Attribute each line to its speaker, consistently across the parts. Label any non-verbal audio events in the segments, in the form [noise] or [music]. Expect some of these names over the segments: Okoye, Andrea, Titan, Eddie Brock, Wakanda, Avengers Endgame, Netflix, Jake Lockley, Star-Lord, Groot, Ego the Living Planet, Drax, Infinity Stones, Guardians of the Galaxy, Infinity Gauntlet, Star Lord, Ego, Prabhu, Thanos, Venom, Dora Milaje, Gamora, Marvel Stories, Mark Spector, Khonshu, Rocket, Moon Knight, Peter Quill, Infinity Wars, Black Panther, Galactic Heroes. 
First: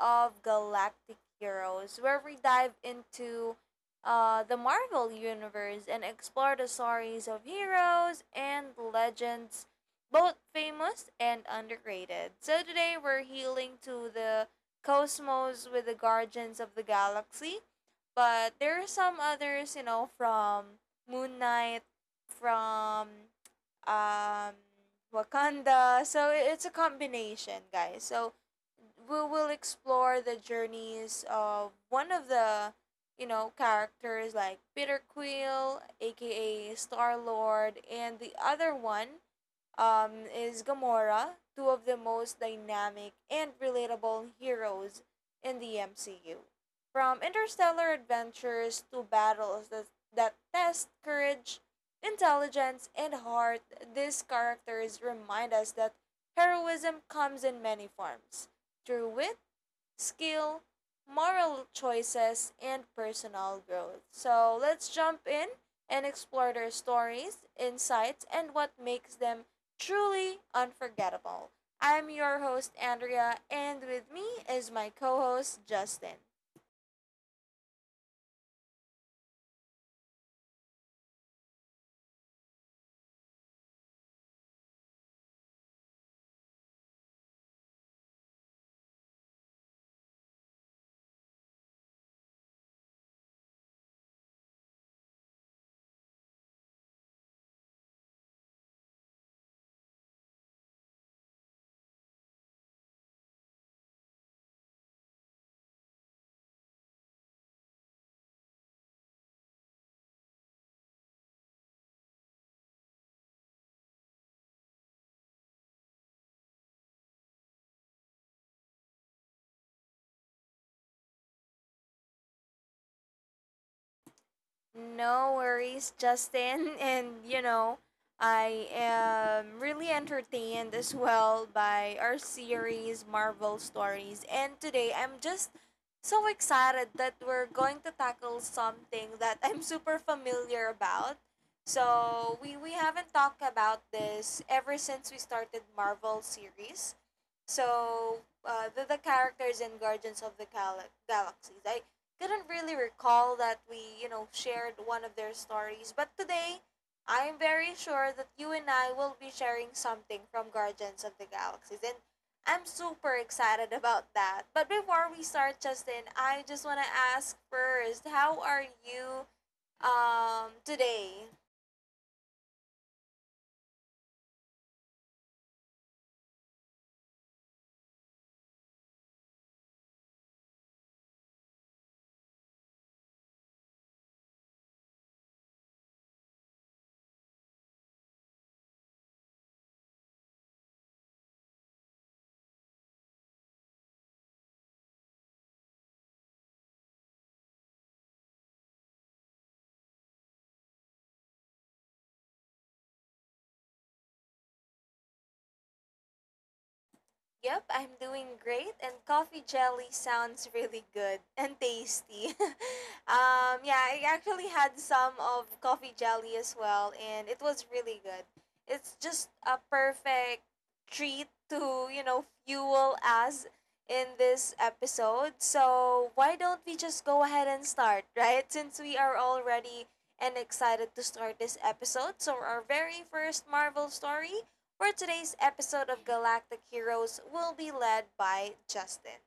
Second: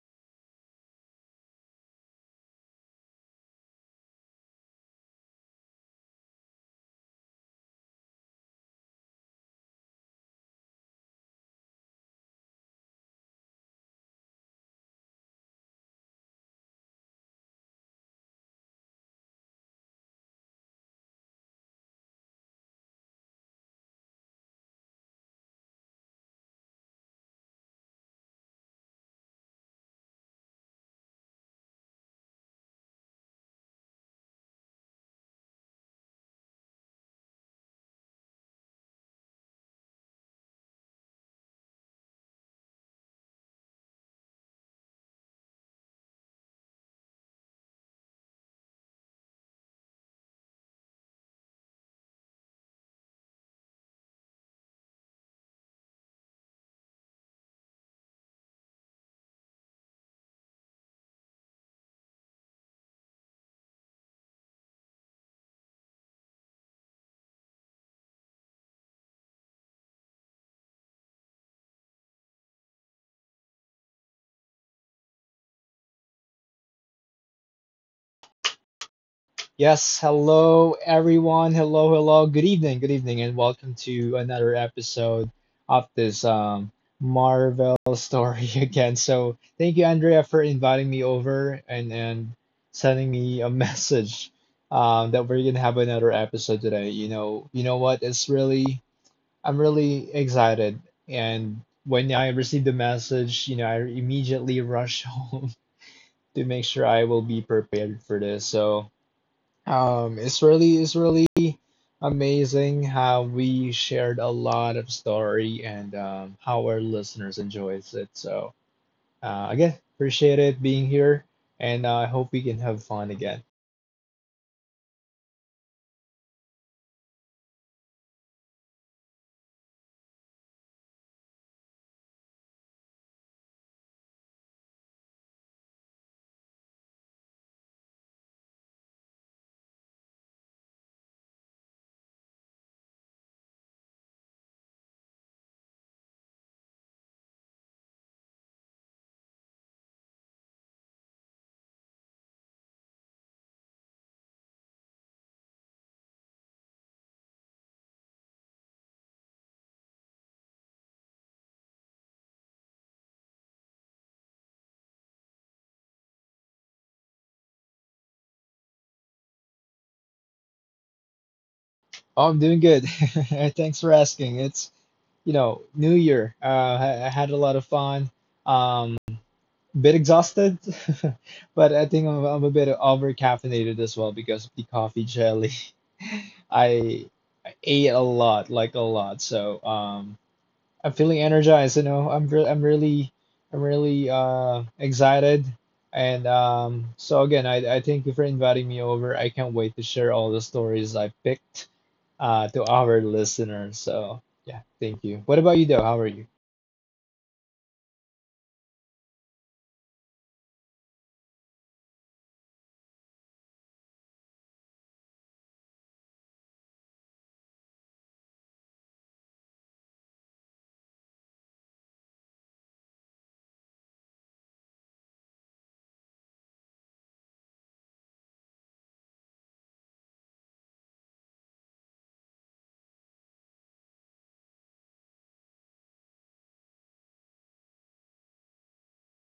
Speaker 1: of Galactic Heroes, where we dive into the Marvel Universe and explore the stories of heroes and legends, both famous and underrated. So today we're healing to the cosmos with the Guardians of the Galaxy, but there are some others, you know, from Moon Knight, from um, Wakanda. So it's a combination, guys. So we will explore the journeys of one of the, you know, characters like Peter Quill, aka Star Lord, and the other one is Gamora, two of the most dynamic and relatable heroes in the MCU. From interstellar adventures to battles that test courage, intelligence, and heart. These characters remind us that heroism comes in many forms through wit, skill, moral choices, and personal growth. So let's jump in and explore their stories, insights, and what makes them truly unforgettable. I'm your host, Andrea, and with me is my co host, Justin.
Speaker 2: Yes, hello everyone. Hello, hello. Good evening, and welcome to another episode of this Marvel story [laughs] again. So thank you, Andrea, for inviting me over and sending me a [laughs] message that we're gonna have another episode today. You know what? It's really, I'm really excited. And when I received the message, you know, I immediately rushed [laughs] home to make sure I will be prepared for this. So um, it's really amazing how we shared a lot of story and how our listeners enjoys it. So again, appreciate it being here, and I hope we can have fun again.
Speaker 1: No worries, Justin. [laughs] And you know, I am really entertained as well by our series, Marvel Stories. And today I'm just so excited that we're going to tackle something that I'm [laughs] super familiar about. So we haven't talked about this ever since we started Marvel series. So the, characters in Guardians of the Galaxies. I couldn't really recall that we, you know, shared one of their stories. But today, I'm very sure that you and I will be sharing something from Guardians of the Galaxies. And I'm super excited about that. But before we start, Justin, I just want to ask first, how are you today?
Speaker 2: Oh, I'm doing good. [laughs] Thanks for asking. It's you know New Year. I had a lot of fun. Um, Bit exhausted, [laughs] but I think I'm a bit over caffeinated as well because of the coffee jelly. I I ate a lot, like a lot. So I'm feeling energized. You know, I'm really excited. And so again, I thank you for inviting me over. I can't wait to share all the stories I picked to our listeners. So yeah, thank you. What about you though? How are you?
Speaker 1: Yep, I'm doing great, and coffee jelly sounds really good and tasty. [laughs] Yeah, I actually had some of coffee jelly as well, and it was really good. It's just a perfect treat to, you know, fuel us in this episode. So why don't we just go ahead and start, [laughs] right? Since we are already and excited to start this episode. So our very first Marvel story for today's episode of Galactic Heroes will be led by Justin.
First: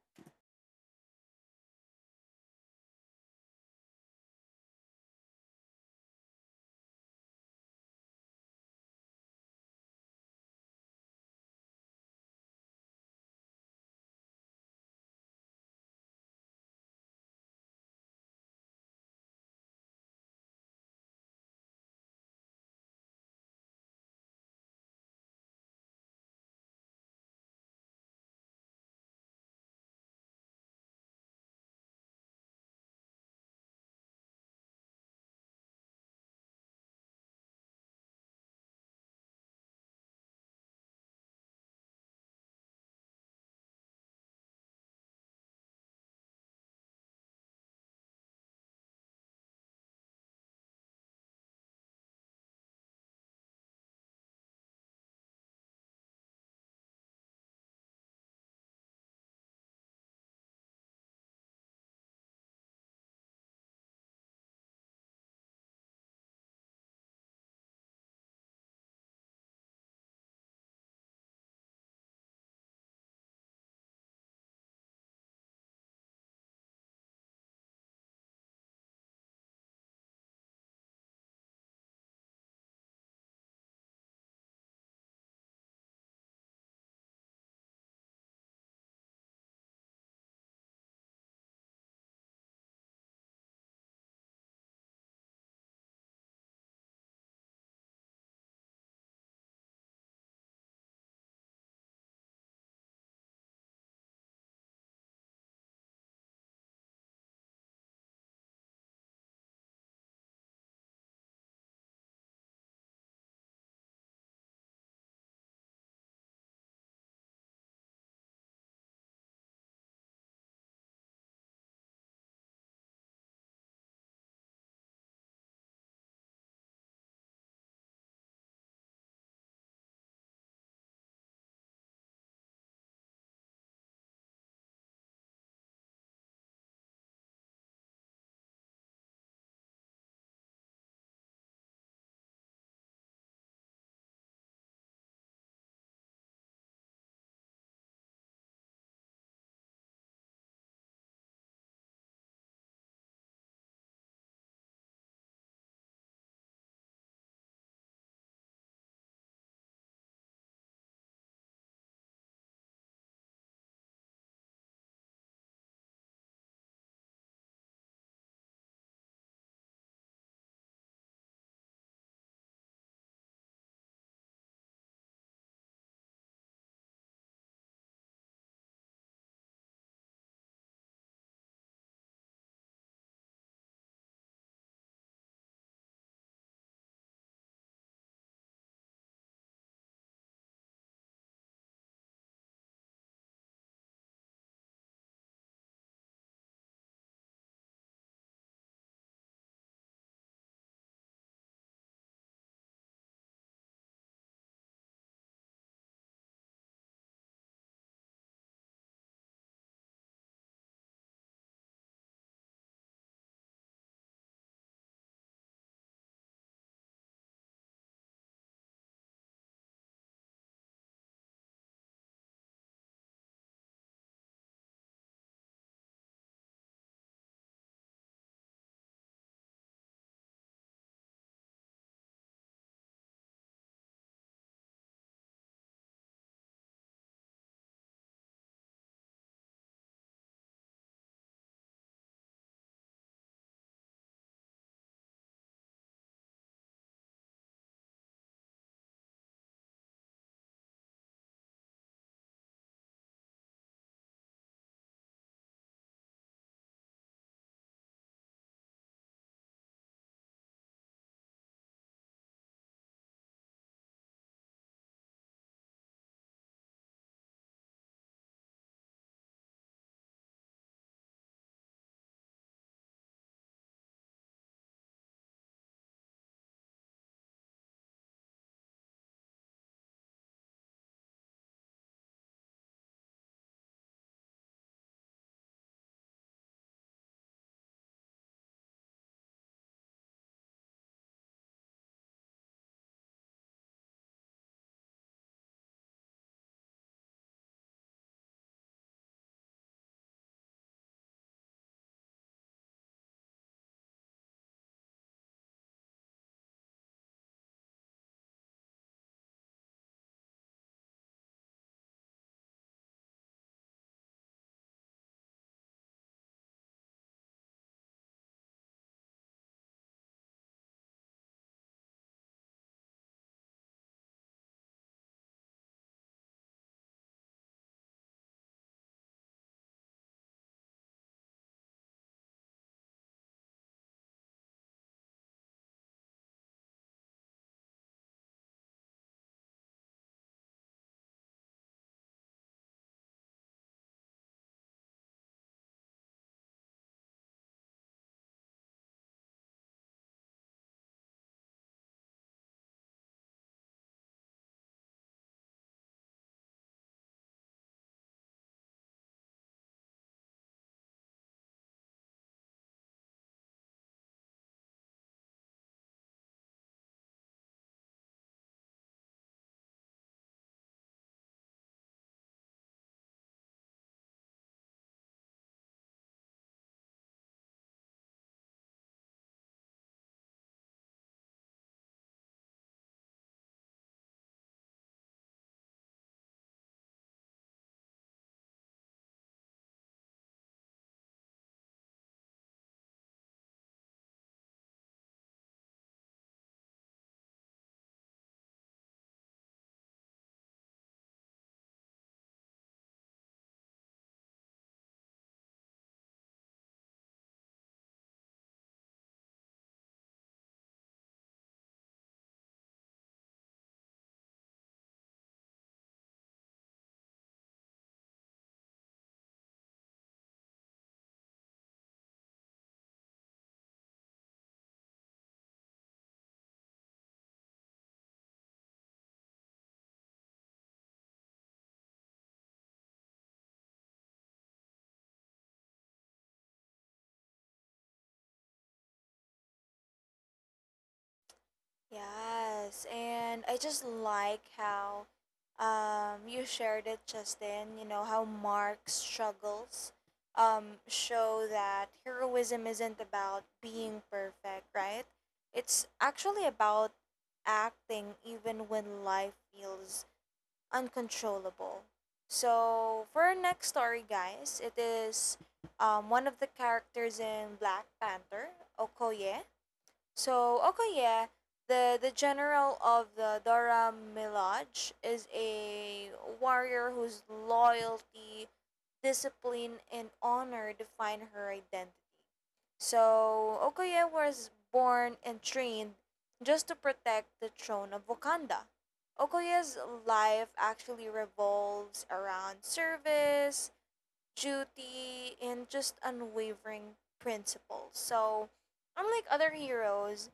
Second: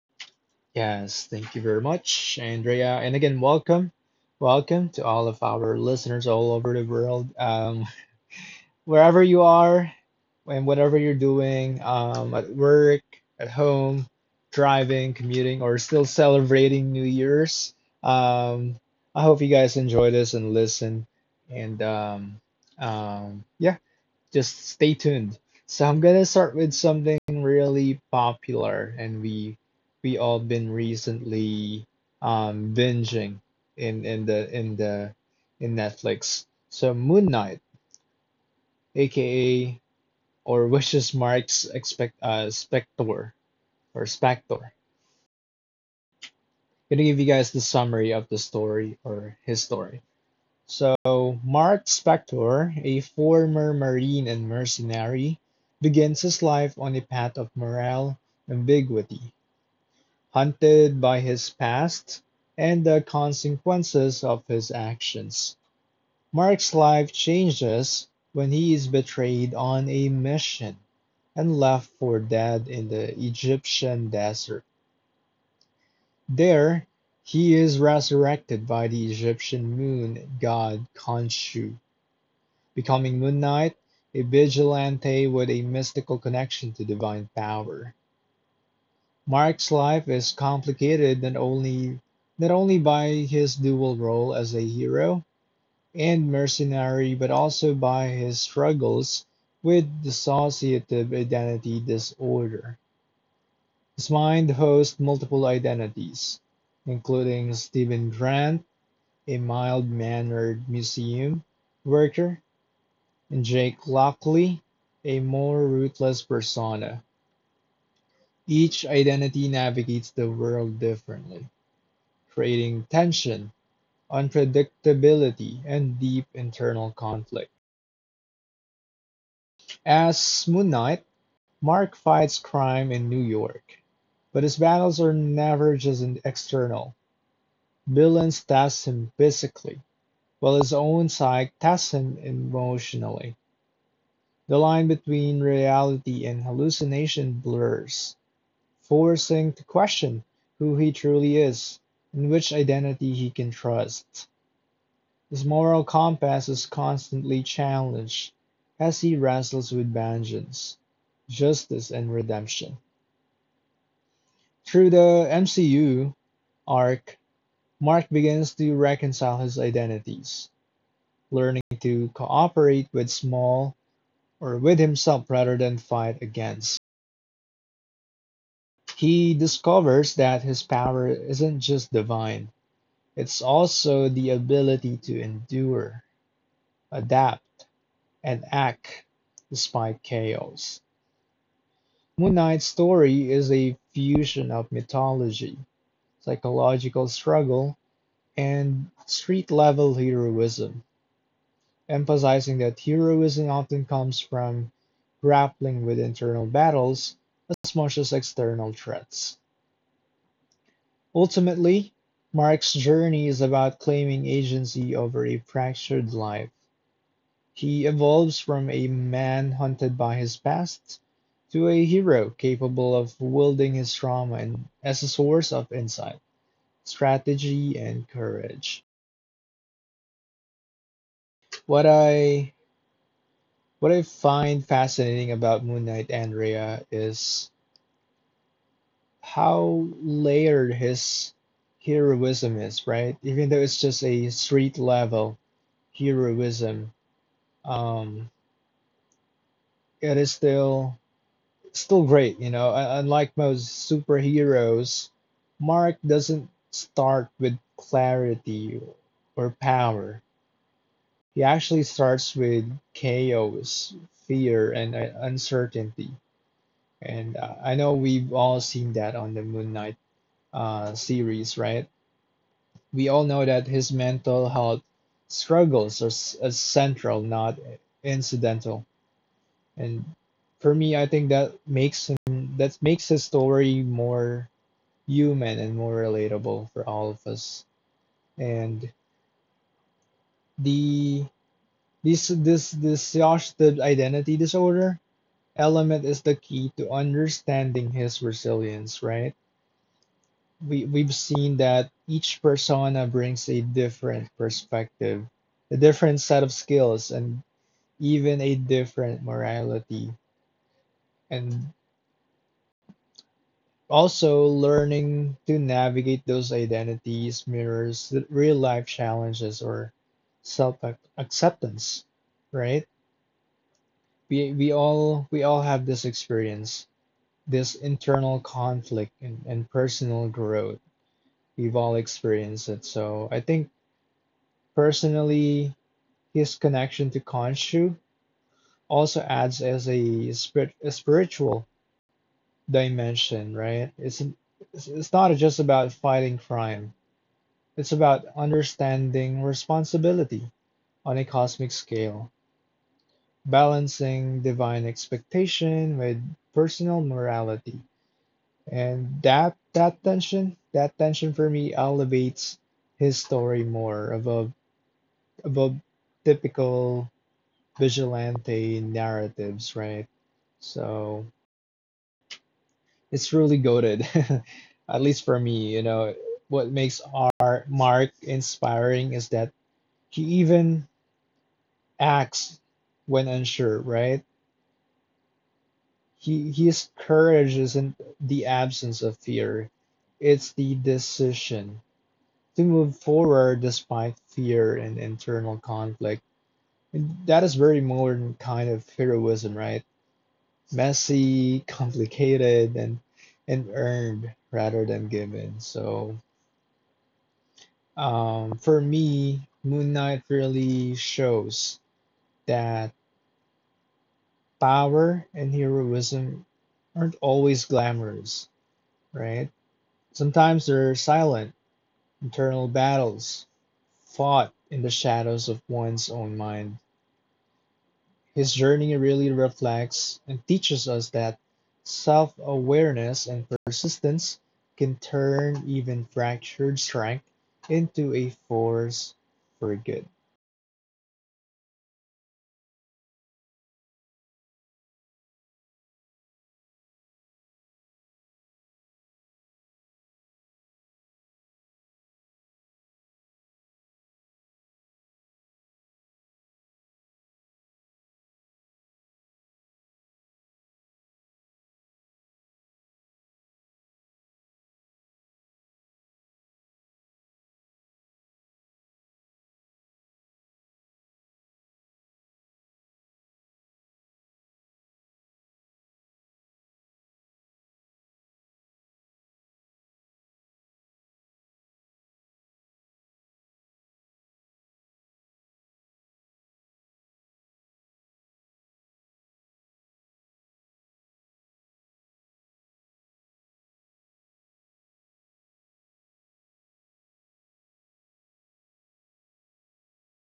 Speaker 2: Yes, thank you very much, Andrea. And again, welcome. Welcome to all of our listeners all over the world. Wherever you are and whatever you're doing, at work, at home, driving, commuting, or still celebrating New Year's. Um, I hope you guys enjoy this and listen. And Yeah, just stay tuned. So I'm gonna start with something really popular, and we all been recently binging in in the in the in Netflix. So Moon Knight, aka or wishes marks expect Spector or Spector gonna give you guys the summary of the story or his story. So Mark Spector, a former marine and mercenary, begins his life on a path of moral ambiguity, haunted by his past and the consequences of his actions. Mark's life changes when he is betrayed on a mission and left for dead in the Egyptian desert. There, he is resurrected by the Egyptian moon god Khonshu, becoming Moon Knight, a vigilante with a mystical connection to divine power. Mark's life is complicated not only by his dual role as a hero and mercenary, but also by his struggles with dissociative identity disorder. His mind hosts multiple identities, including Stephen Grant, a mild mannered museum worker, and Jake Lockley, a more ruthless persona. Each identity navigates the world differently, creating tension, unpredictability, and deep internal conflict. As Moon Knight, Mark fights crime in New York, but his battles are never just external. Villains test him physically, while his own psyche tests him emotionally. The line between reality and hallucination blurs, forcing to question who he truly is and which identity he can trust. His moral compass is constantly challenged as he wrestles with vengeance, justice, and redemption. Through the MCU arc, Mark begins to reconcile his identities, learning to cooperate with small or with himself rather than fight against. He discovers that his power isn't just divine, it's also the ability to endure, adapt, and act despite chaos. Moon Knight's story is a fusion of mythology, psychological struggle, and street level heroism, emphasizing that heroism often comes from grappling with internal battles as much as external threats. Ultimately, Mark's journey is about claiming agency over a fractured life. He evolves from a man hunted by his past to a hero capable of wielding his trauma and, as a source of insight, strategy, and courage. What I what I find fascinating about Moon Knight, Andrea, is how layered his heroism is, right? Even though it's just a street level heroism, um, it is still great, you know. Un- Unlike most superheroes, Mark doesn't start with clarity or power. He actually starts with chaos, fear, and uncertainty. And I know we've all seen that on the Moon Knight series, right? We all know that his mental health struggles are, s- is central, not incidental. And for me, I think that makes him, that makes his story more human and more relatable for all of us. And the this this this exhausted identity disorder element is the key to understanding his resilience, right? We've seen that each persona brings a different perspective, a different set of skills, and even a different morality. And also learning to navigate those identities mirrors real life challenges or self acceptance, right? We all have this experience, this internal conflict and personal growth. We've all experienced it. So I think personally his connection to Khonshu also adds as a, spirit, a spiritual dimension, right? It's not just about fighting crime. It's about understanding responsibility on a cosmic scale, balancing divine expectation with personal morality. And that tension for me elevates his story more above typical vigilante narratives, right? So it's really goaded, [laughs] at least for me. You know, what makes our Mark inspiring is that he even acts when unsure, right? He His courage isn't the absence of fear; it's the decision to move forward despite fear and internal conflict. And that is very modern kind of heroism, right? Messy, complicated, and earned rather than given. So for me, Moon Knight really shows that power and heroism aren't always glamorous, right? Sometimes they're silent, internal battles fought in the shadows of one's own mind. His journey really reflects and teaches us that self awareness and persistence can turn even fractured strength into a force for good.
Speaker 1: Yes, and I just like how you shared it, Justin. You know how Mark's struggles show that heroism isn't about being perfect, right? It's actually about acting even when life feels uncontrollable. So for our next story, guys, it is one of the characters in Black Panther, Okoye. So Okoye, the general of the Dora Milaje, is a warrior whose loyalty, discipline, and honor define her identity. So Okoye was born and trained just to protect the throne of Wakanda. Okoye's life actually revolves around service, duty, and just unwavering principles. So unlike other heroes,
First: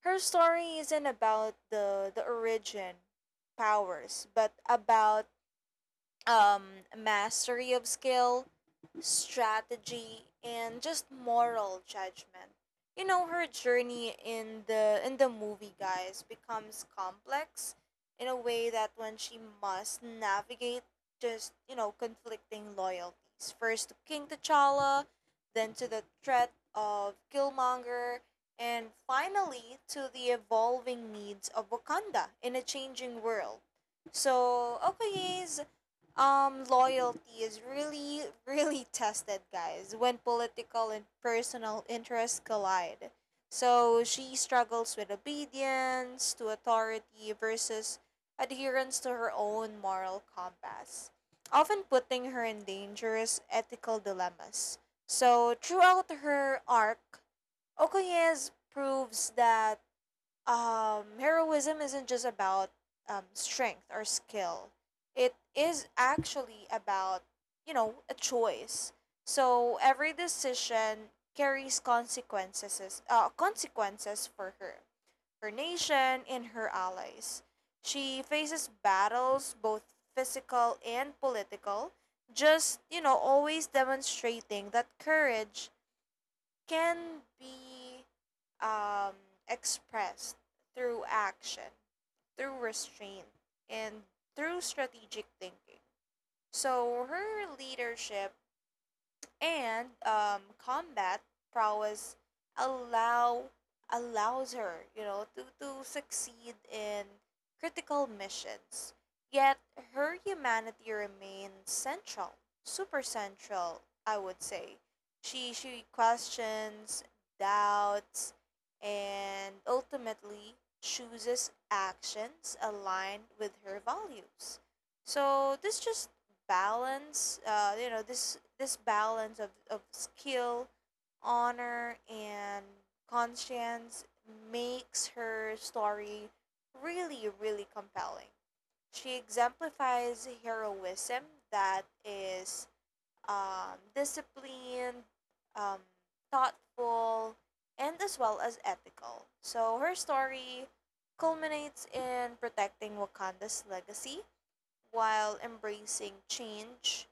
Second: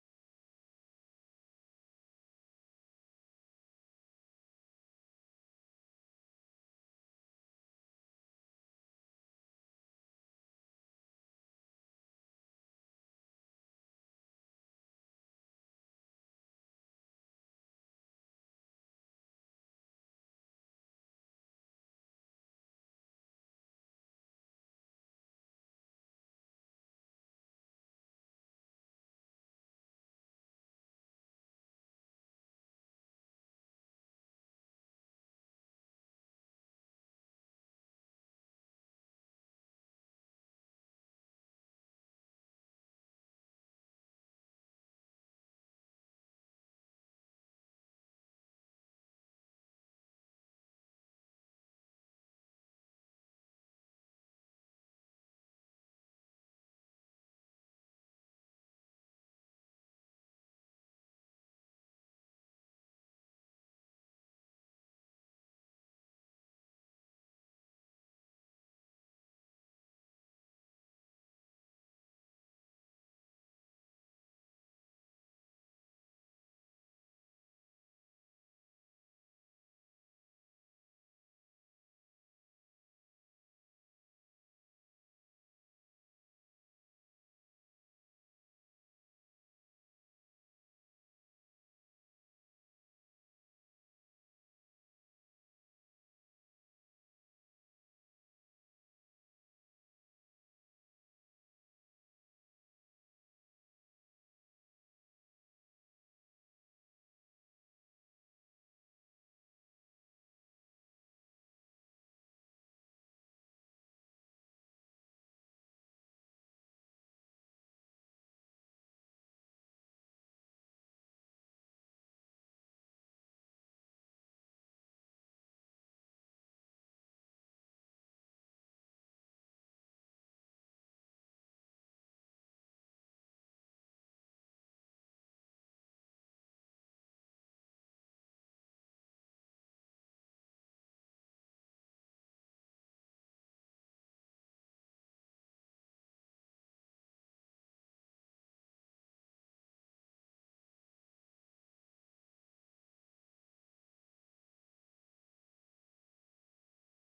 Speaker 1: her story isn't about the origin powers, but about mastery of skill, strategy, and just moral judgment. You know, her journey in the movie, guys, becomes complex in a way that when she must navigate just, you know, conflicting loyalties. First to King T'Challa, then to the threat of Killmonger, and finally to the evolving needs of Wakanda in a changing world. So, okay, loyalty is really, really [laughs] tested, guys, when political and personal interests collide. So she struggles with obedience to authority versus adherence to her own moral compass, often putting her in dangerous ethical dilemmas. So throughout her arc, Okoye proves that heroism isn't just about strength or skill. It is actually about, you know, a choice. So every decision carries consequences, consequences for her, her nation, and her allies. She faces battles, both physical and political, just, you know, always demonstrating that courage can be um, expressed through action, through restraint, and through strategic thinking. So her leadership and combat prowess allow allows her, you know, to succeed in critical missions, yet her humanity remains central, super central, I would say. She questions, doubts, and ultimately chooses actions aligned with her values. So this just balance, you know, this balance of skill, honor, and conscience makes her story really, really compelling. She exemplifies heroism that is disciplined, um, thoughtful, and as well as ethical. So her story culminates in protecting Wakanda's legacy while embracing change,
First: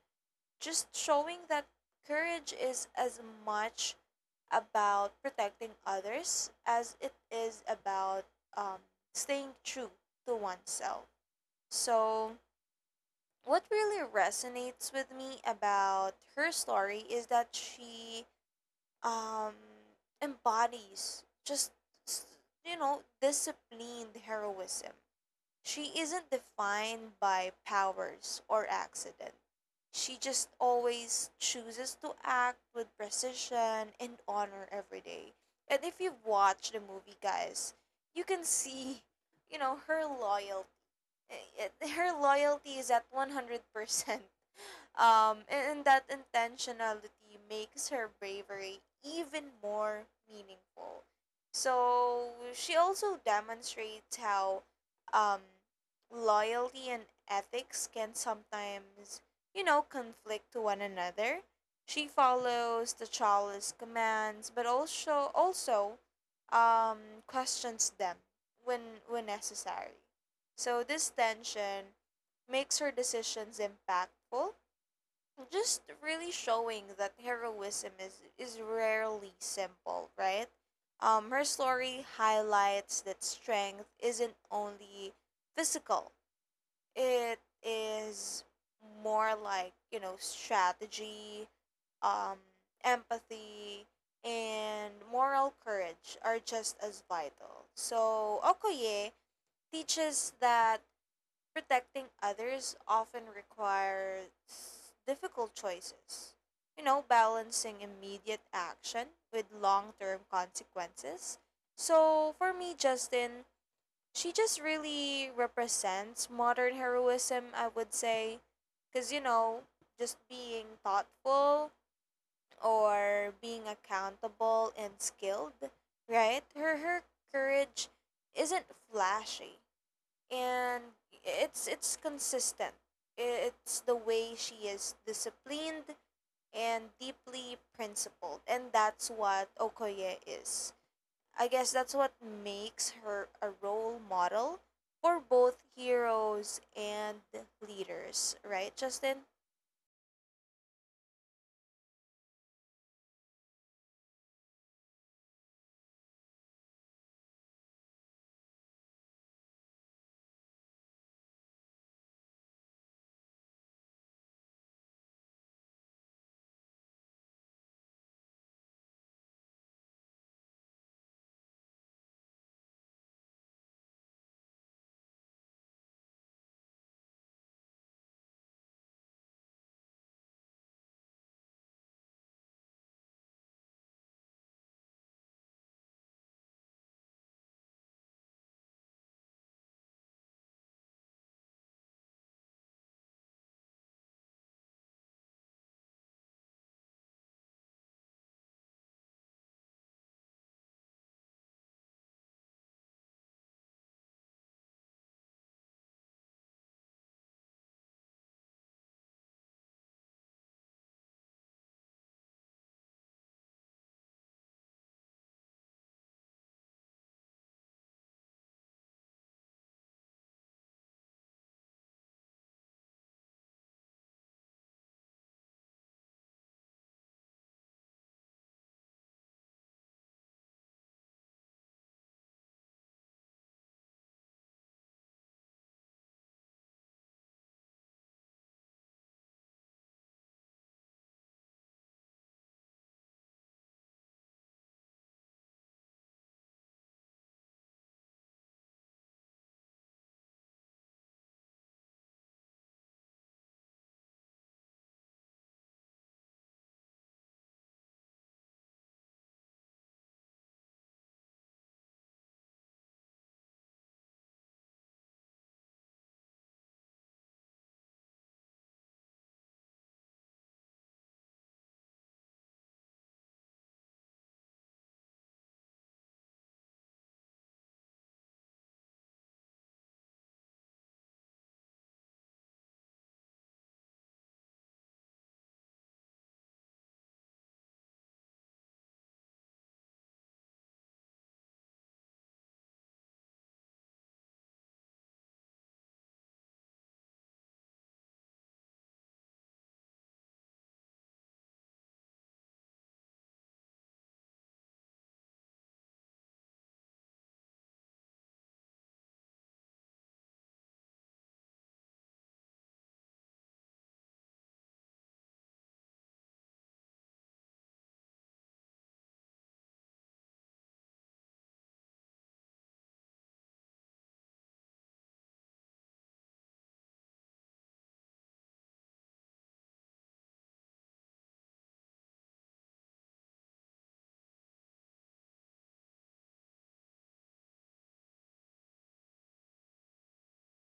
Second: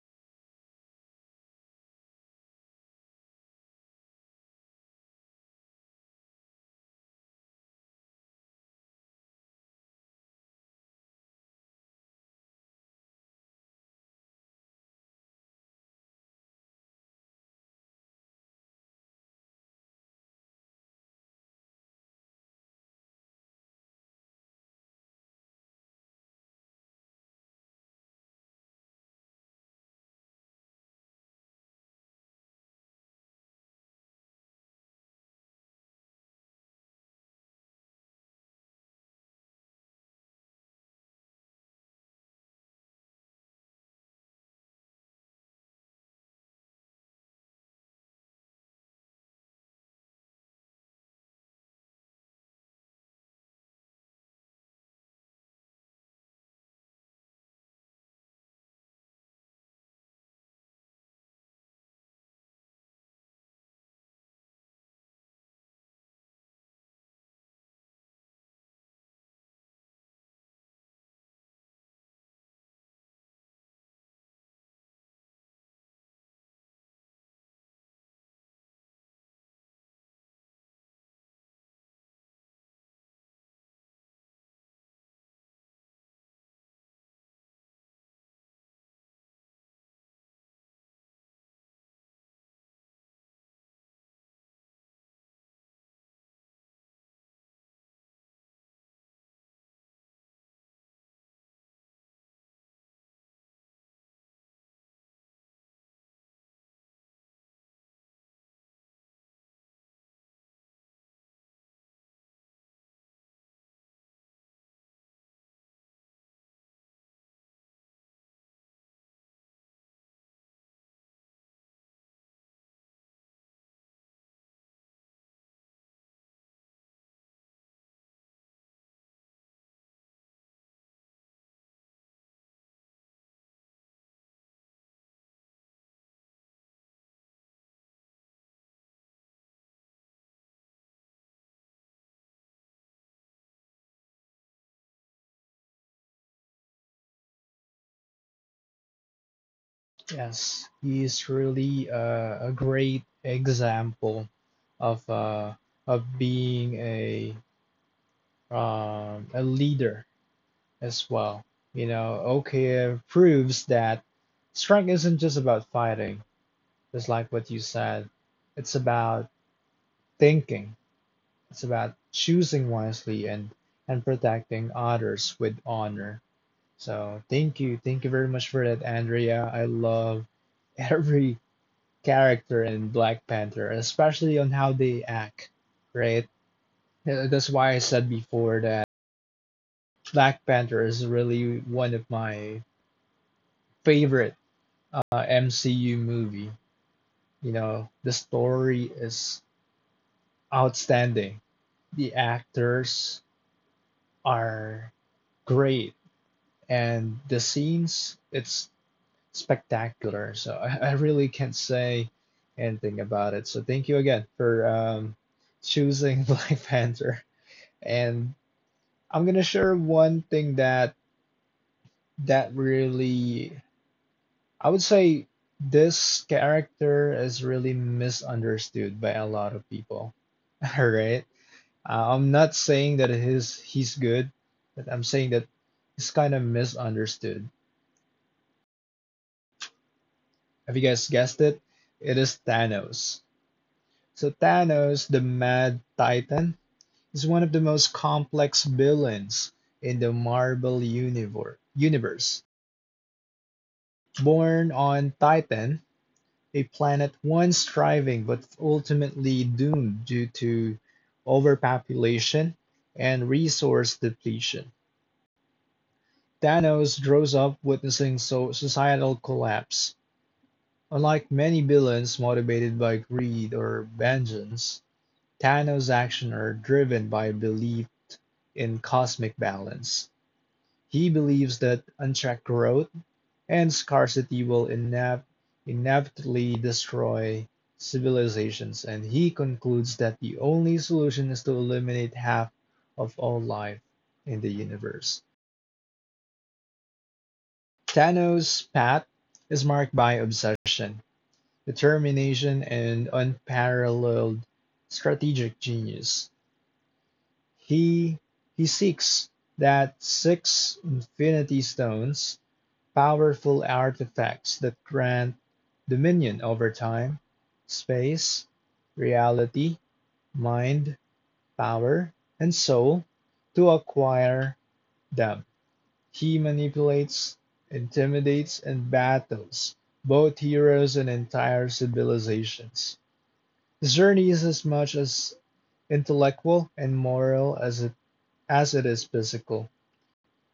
Speaker 1: just showing that courage is as much about protecting others as it is about um, staying true to oneself. So what really resonates with me about her story is that she um, embodies just, s- you know, disciplined heroism. She isn't defined by powers or accidents. She just always chooses to act with precision and honor every day. And if you've watched the movie, guys, you can see, you know, her loyalty. [laughs] Her loyalty is at 100%. And that intentionality makes her bravery even more meaningful. So she also demonstrates how um, loyalty and ethics can sometimes, you know, conflict to one another. She follows the Chala's commands, but also, um, questions them when when necessary. So this tension makes her decisions impactful, just really showing that heroism is rarely simple, right? Her story highlights that strength isn't only physical. It is more like, you know, strategy, um, empathy, and moral courage are just as vital. So Okoye teaches that protecting others often requires difficult choices. You know, balancing immediate action with long term consequences. So for me, Justin, she just really represents modern heroism, I would say. Because, you know, just being thoughtful or being accountable and skilled, right? Her courage isn't flashy, and it's consistent. It's the way she is disciplined and deeply principled, and that's what Okoye is. I guess that's what makes her a role model for both heroes and leaders, right, Justin?
Speaker 2: Yes, he is really a great example of uh, of being a leader as well. You know, Oka proves that strength isn't just about fighting, just like what you said. It's about thinking. It's about choosing wisely and protecting others with honor. So thank you very much for that, Andrea. I love every character in Black Panther, especially on how they act, right? That's why I said before that Black Panther is really one of my favorite MCU movie. You know, the story is outstanding. The actors are great, and the scenes it's spectacular. So I really can't say anything about it. So thank you again for choosing [laughs] Black Panther. And I'm gonna share one thing that really, I would say, this character is really misunderstood by a lot of people. [laughs] All right, I'm not saying that his he's good, but I'm saying that he's kind of misunderstood. Have you guys guessed it? It is Thanos. So, Thanos, the Mad Titan, is one of the most complex villains in the Marvel universe. Born on Titan, a planet once thriving but ultimately doomed due to overpopulation and resource depletion. Thanos grows up witnessing so- societal collapse. Unlike many villains motivated by greed or vengeance, Tano's actions are driven by a belief in cosmic balance. He believes that unchecked growth and scarcity will inevitably destroy civilizations, and he concludes that the only solution is to eliminate half of all life in the universe. Thanos' path is marked by obsession, determination, and unparalleled strategic genius. He he seeks that six Infinity Stones, powerful artifacts that grant dominion over time, space, reality, mind, power, and soul. To acquire them, he manipulates, intimidates, and battles both heroes and entire civilizations. His journey is as much as intellectual and moral as it is physical.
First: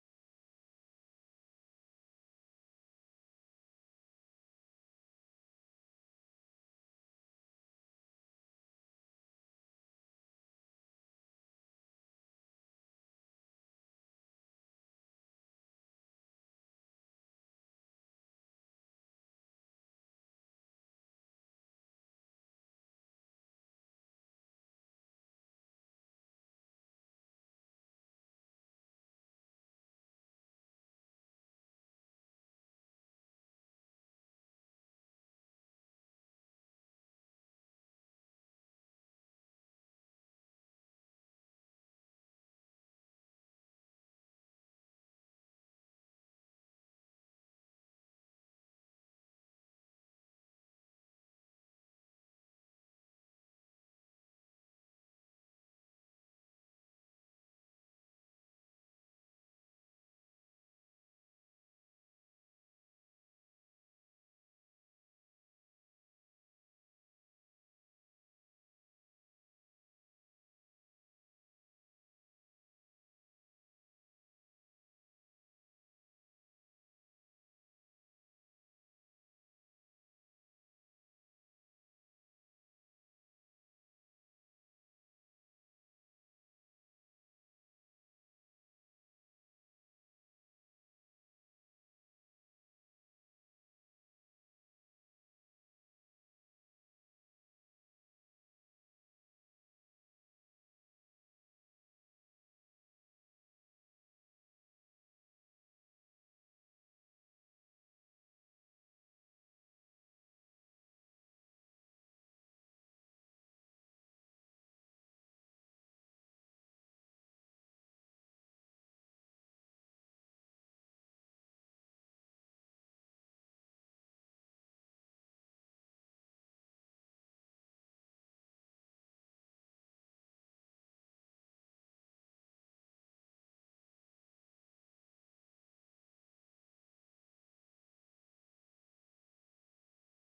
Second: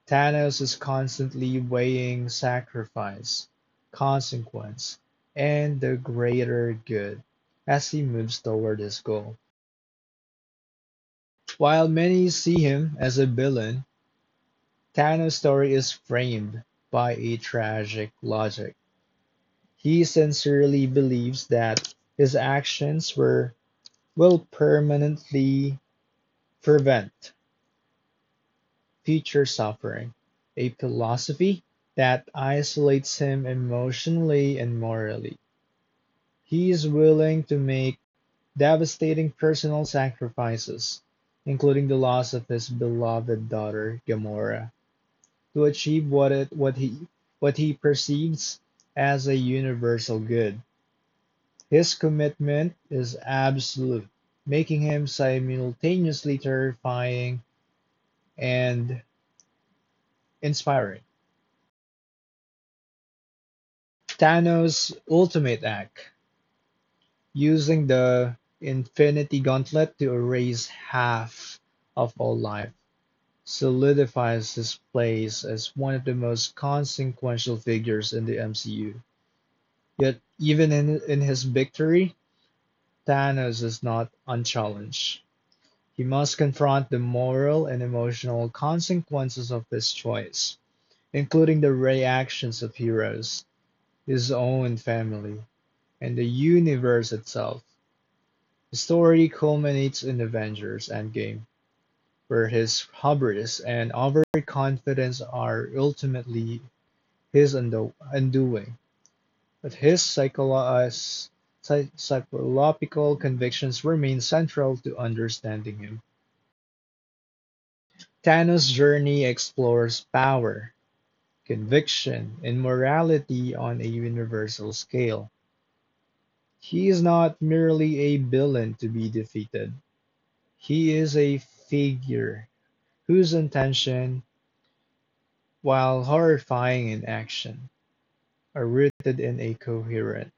Speaker 2: Thanos is constantly weighing sacrifice, consequence, and the greater good as he moves toward his goal. While many see him as a villain, Thanos' story is framed by a tragic logic. He sincerely believes that his actions were will permanently prevent future suffering, a philosophy that isolates him emotionally and morally. He is willing to make devastating personal sacrifices, including the loss of his beloved daughter Gamora, to achieve what he perceives as a universal good. His commitment is absolute, making him simultaneously terrifying and inspiring. Thanos' ultimate act, using the Infinity Gauntlet to erase half of all life, solidifies his place as one of the most consequential figures in the MCU. Yet, even in his victory, Thanos is not unchallenged. He must confront the moral and emotional consequences of his choice, including the reactions of heroes, his own family, and the universe itself. The story culminates in Avengers Endgame, where his hubris and overconfidence are ultimately his undoing, but his psychological convictions remain central to understanding him. Thanos' journey explores power, conviction, and morality on a universal scale. He is not merely a villain to be defeated, he is a figure whose intention, while horrifying in action, are rooted in a coherent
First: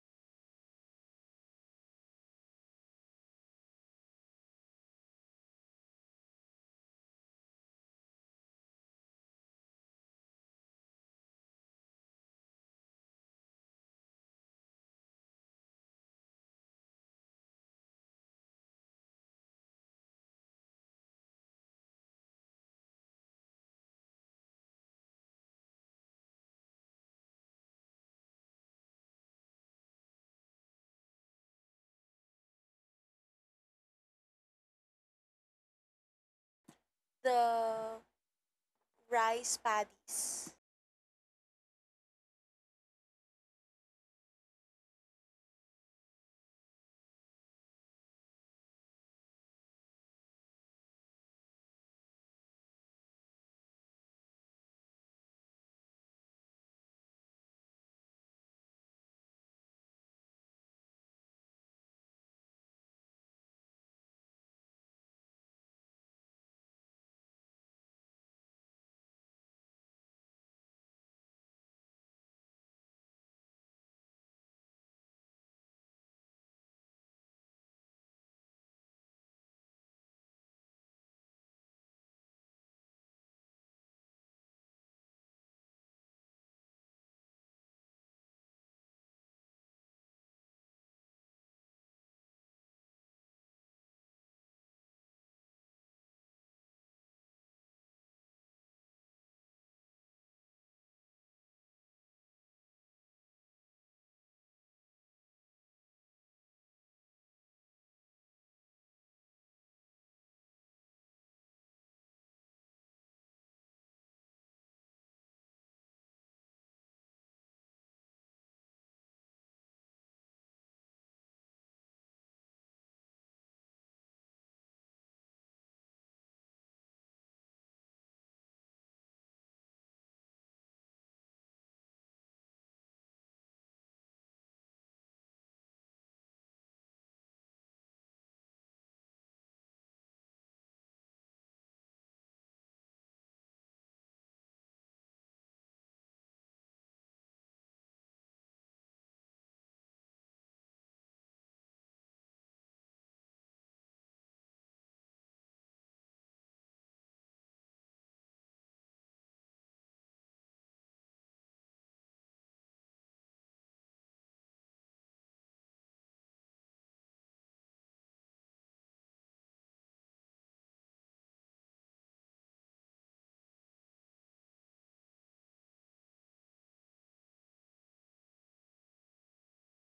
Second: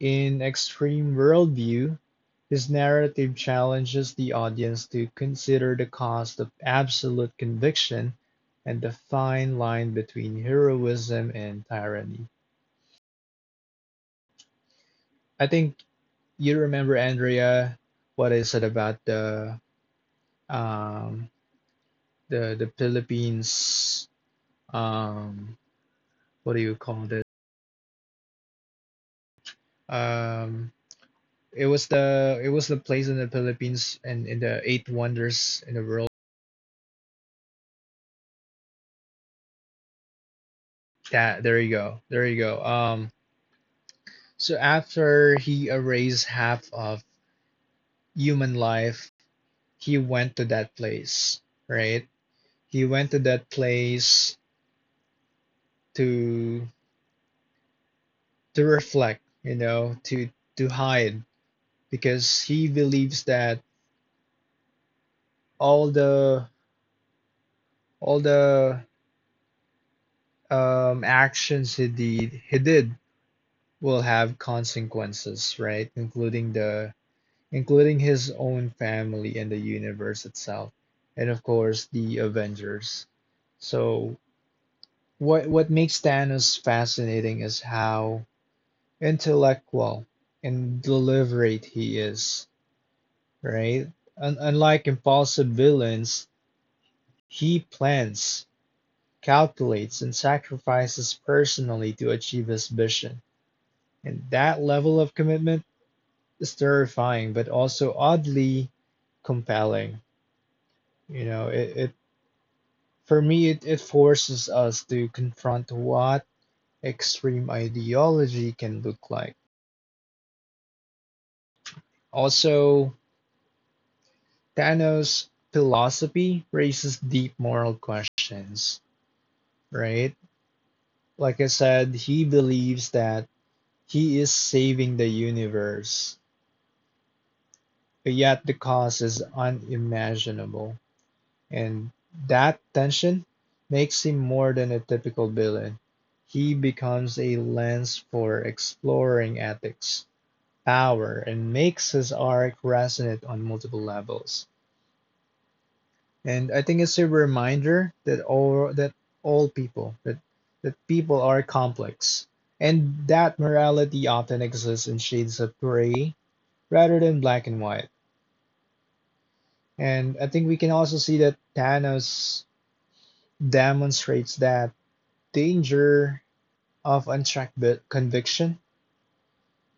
Speaker 2: in extreme worldview. His narrative challenges the audience to consider the cost of absolute conviction and the fine line between heroism and tyranny. I think you remember, Andrea, what I said about um the Philippines. um what do you call it? Um it was the, it was the place in the Philippines and in the eight wonders in the world.
Speaker 1: The rice paddies.
Speaker 2: That there you go. There you go. So after he erased half of human life, he went to that place, right? He went to that place to to reflect, you know, to hide, because he believes that all the all the actions he did will have consequences, right? Including the, including his own family and the universe itself, and of course the Avengers. So what makes Thanos fascinating is how intellectual and deliberate he is, right? Unlike impulsive villains, he plans, calculates, and sacrifices personally to achieve his vision. And that level of commitment is terrifying, but also oddly compelling. You know, it For me, it forces us to confront what extreme ideology can look like. Also, Thanos' philosophy raises deep moral questions, right? Like I said, he believes that he is saving the universe, but yet the cost is unimaginable. And that tension makes him more than a typical villain. He becomes a lens for exploring ethics, power, and makes his arc resonate on multiple levels. And I think it's a reminder that all people that that people are complex, and that morality often exists in shades of gray rather than black and white. And I think we can also see that Thanos demonstrates that danger of unchecked conviction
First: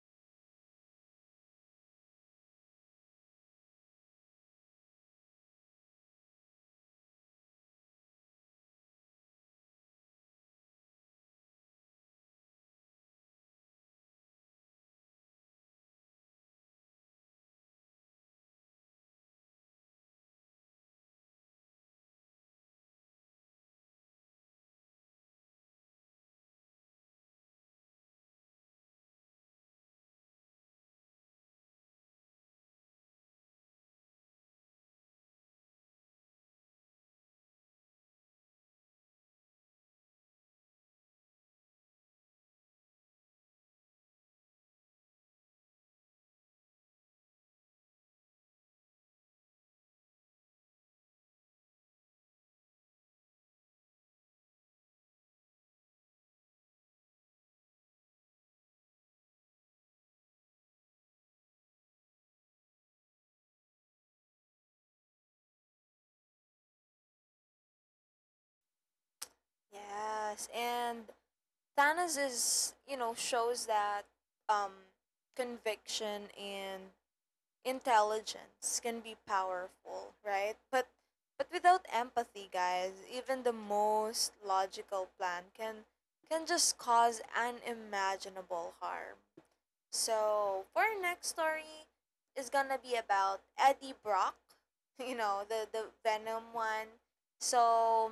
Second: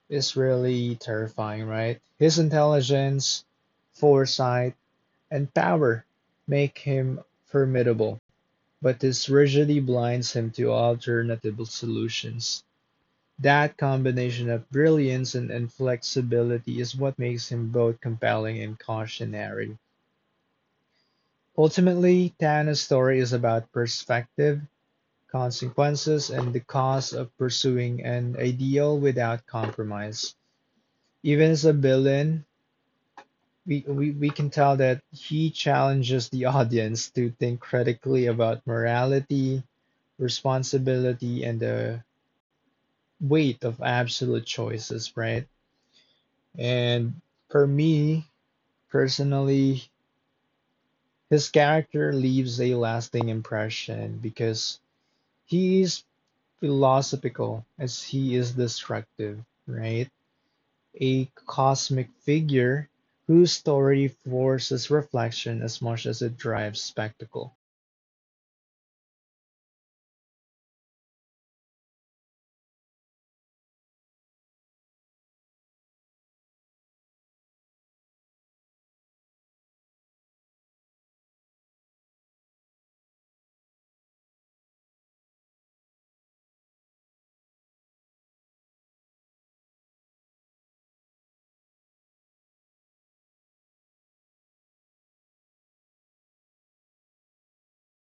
Speaker 2: is really terrifying, right? His intelligence, foresight, and power make him formidable, but this rigidity blinds him to alternative solutions. That combination of brilliance and inflexibility is what makes him both compelling and cautionary. Ultimately, Tana's story is about perspective, consequences, and the cost of pursuing an ideal without compromise. Even as a villain, we can tell that he challenges the audience to think critically about morality, responsibility, and the weight of absolute choices, right? And for me personally, his character leaves a lasting impression because he is philosophical as he is destructive, right? A cosmic figure whose story forces reflection as much as it drives spectacle.
Speaker 1: Yes, and Thanos is, you know, shows that um, conviction and intelligence can be powerful, right? But without empathy, guys, even the most logical plan can just cause unimaginable harm. So for our next story is gonna be about Eddie Brock, [laughs] you know, the Venom one. So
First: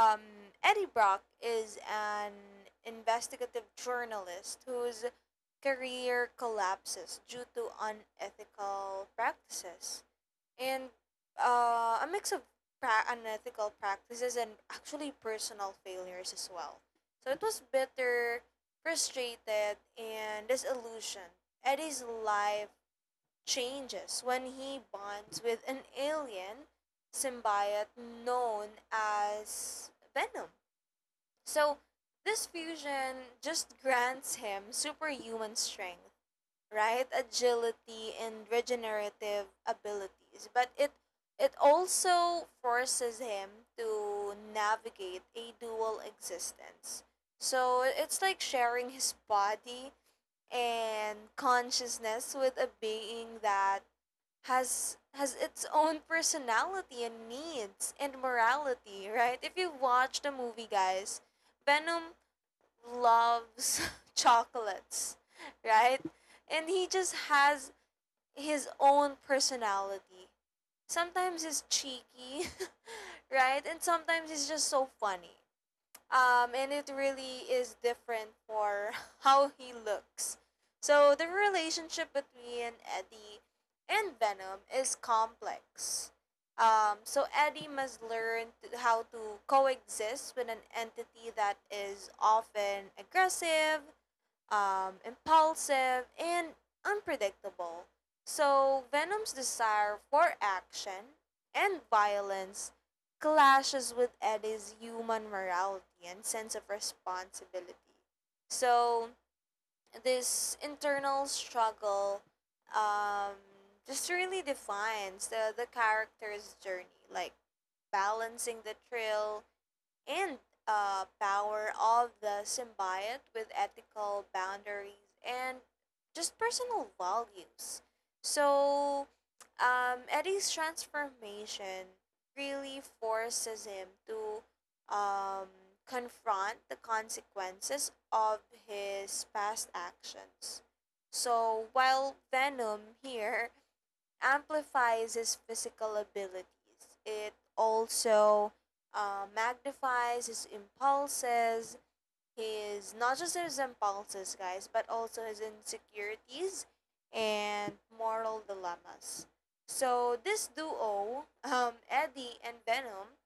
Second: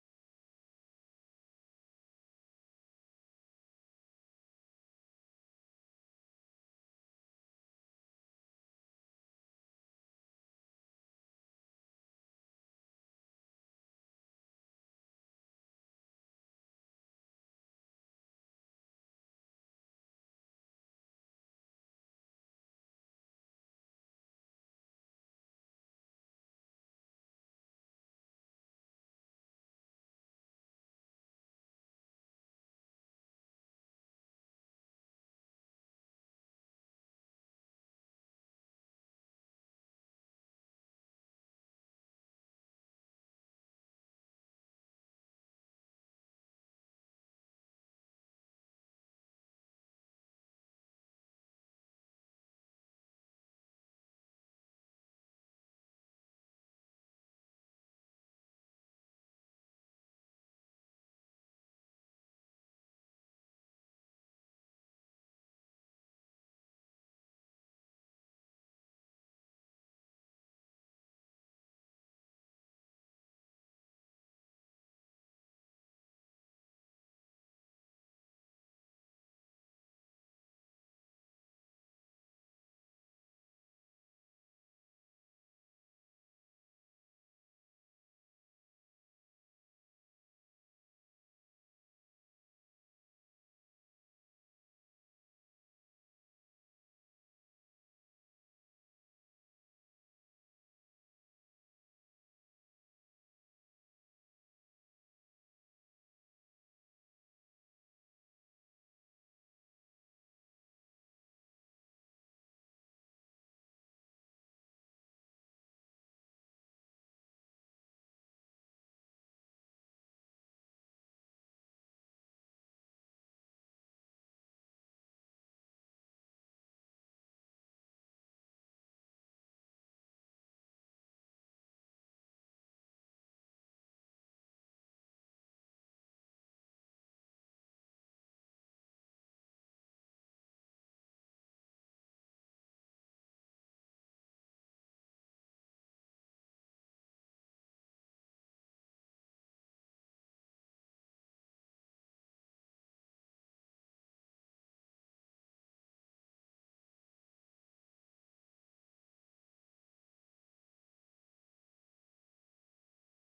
Speaker 1: um, Eddie Brock is an investigative journalist whose career collapses due to unethical practices and a mix of unethical practices and actually personal failures as well. So it was bitter, frustrated, and disillusioned. Eddie's life changes when he bonds with an alien symbiote known as Venom. So this fusion just grants him superhuman strength, right? Agility and regenerative abilities, but it also forces him to navigate a dual existence. So it's like sharing his body and consciousness with a being that has its own personality and needs and morality, right? If you watch the movie, guys, Venom loves [laughs] chocolates, right? And he just has his own personality. Sometimes he's cheeky, [laughs] right? And sometimes he's just so funny, and it really is different for [laughs] how he looks. So the relationship between Eddie and Venom is complex. So Eddie must learn to, how to coexist with an entity that is often aggressive, impulsive, and unpredictable. So Venom's desire for action and violence clashes with Eddie's human morality and sense of responsibility. So this internal struggle um, just really defines the character's journey, like balancing the thrill and power of the symbiote with ethical boundaries and just personal values. So, Eddie's transformation really forces him to confront the consequences of his past actions. So while Venom here amplifies his physical abilities. It also magnifies his impulses, his, not just his impulses, guys, but also his insecurities and moral dilemmas. So this duo, Eddie and Venom,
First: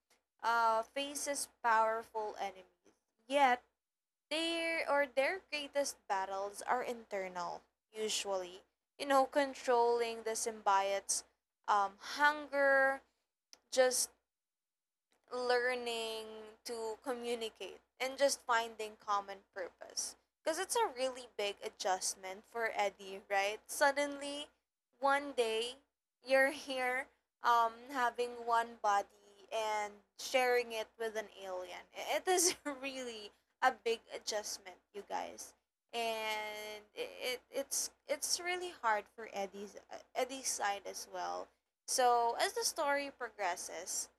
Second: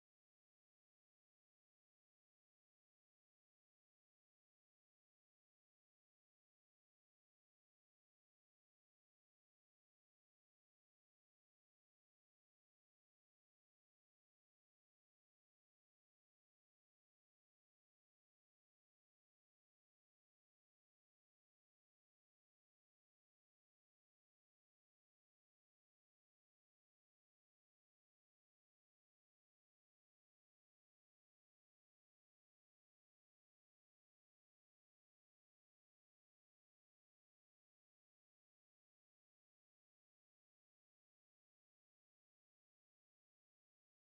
Speaker 1: faces powerful enemies. Yet their, or their greatest battles are internal, usually. You know, controlling the symbiote's hunger, just learning to communicate and just finding common purpose, because it's a really big adjustment for Eddie, right? Suddenly, one day you're here having one body and sharing it with an alien. It is [laughs] really a big adjustment, you guys. And it's really hard for Eddie's Eddie's side as well. So as the story progresses,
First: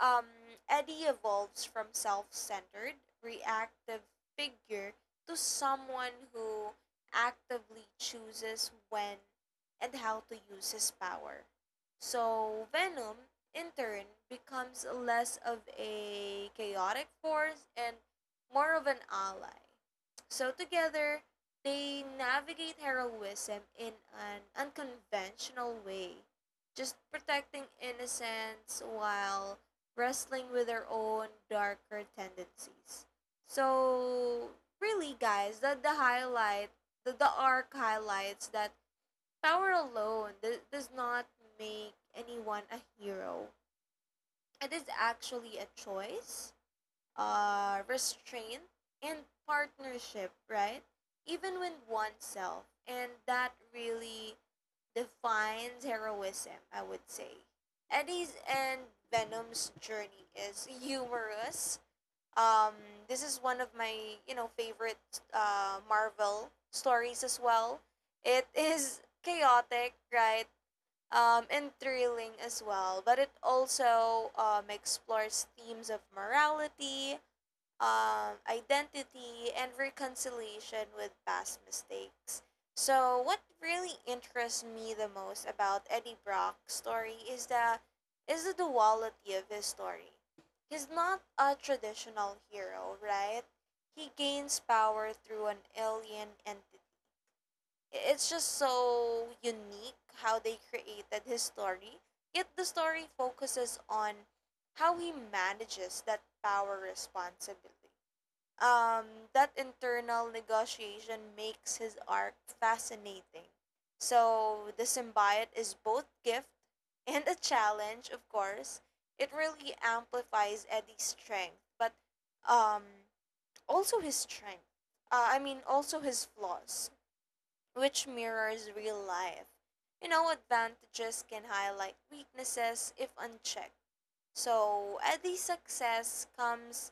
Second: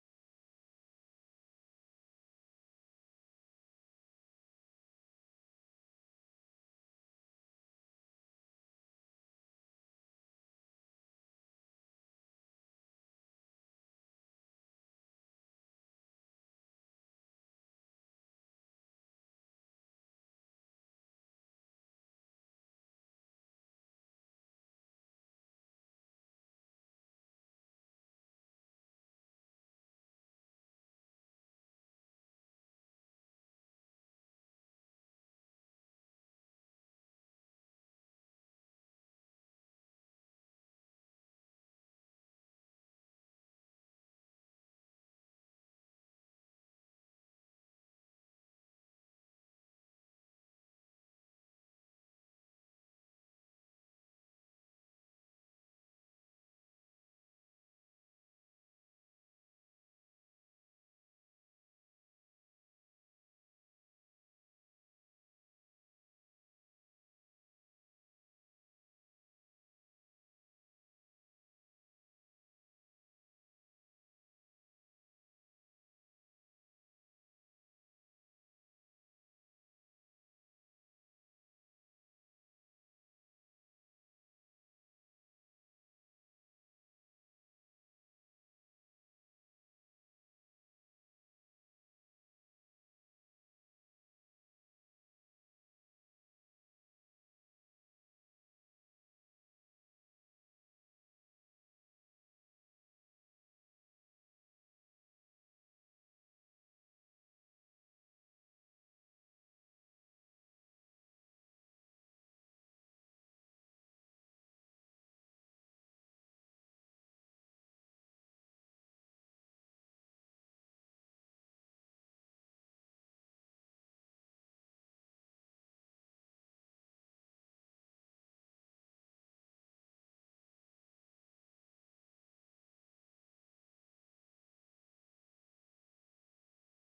Speaker 1: um, Eddie evolves from self centered, reactive figure to someone who actively chooses when and how to use his power. So Venom, in turn, becomes less of a chaotic force and more of an ally. So together, they navigate heroism in an unconventional way, just protecting innocence while wrestling with their own darker tendencies. So really guys, that the highlight, the arc highlights that power alone does not make anyone a hero. It is actually a choice, restraint, and partnership, right? Even with oneself. And that really defines heroism, I would say. Eddie's and Venom's journey is humorous. Um, this is one of my, you know, favorite Marvel stories as well. It [laughs] is chaotic, right? Um, and thrilling as well. But it also explores themes of morality, identity, and reconciliation with past mistakes. So, what really interests me the most about Eddie Brock's story is the duality of his story. He's not a traditional hero, right? He gains power through an alien entity. It's just so unique how they created his story. Yet the story focuses on how he manages that power responsibility. um, that internal negotiation makes his arc fascinating. So the symbiote is both gift and a challenge, of course. It really amplifies Eddie's strength, but um, also his strength. I mean, also his flaws, which mirrors real life. You know, advantages can highlight weaknesses if unchecked, so Eddie's success comes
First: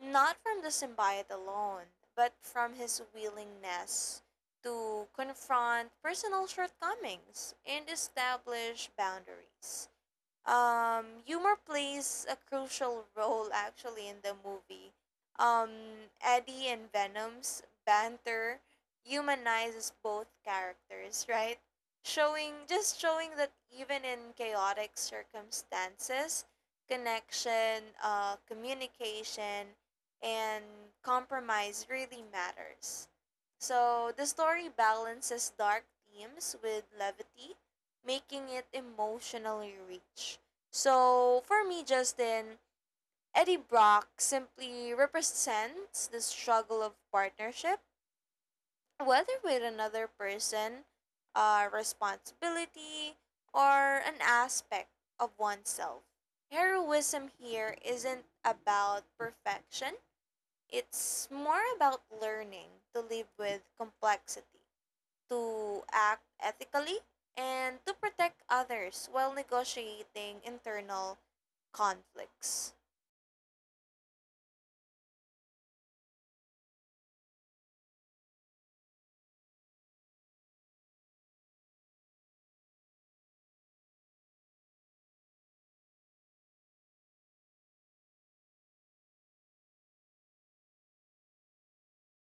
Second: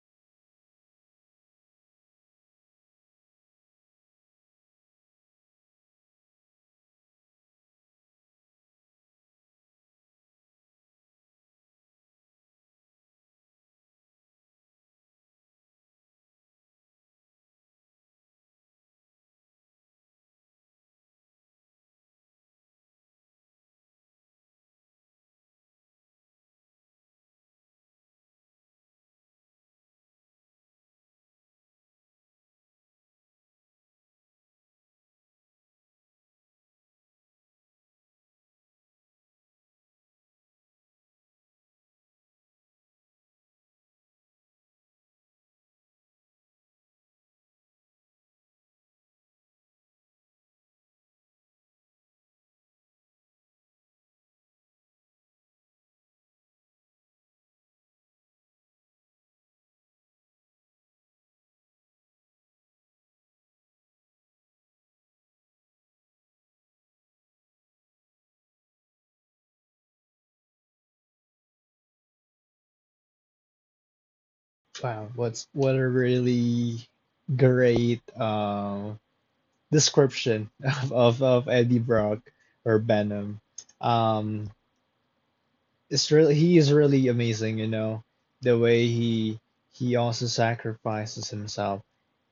Speaker 1: not from the symbiote alone, but from his willingness to confront personal shortcomings and establish boundaries. Humor plays a crucial role actually in the movie. Um, Eddie and Venom's banter humanizes both characters, right? Showing just showing that even in chaotic circumstances, connection, communication, and compromise really matters. So the story balances dark themes with levity, making it emotionally rich. So for me, Justin, Eddie Brock simply represents the struggle of partnership, whether with another person, a responsibility, or an aspect of oneself. Heroism here isn't about perfection, it's more about learning to live with complexity, to act ethically, and to protect others while negotiating internal conflicts.
Speaker 2: Wow, what a really great description [laughs] of Eddie Brock or Benham. Um, it's really, he is really amazing, you know, the way he also sacrifices himself.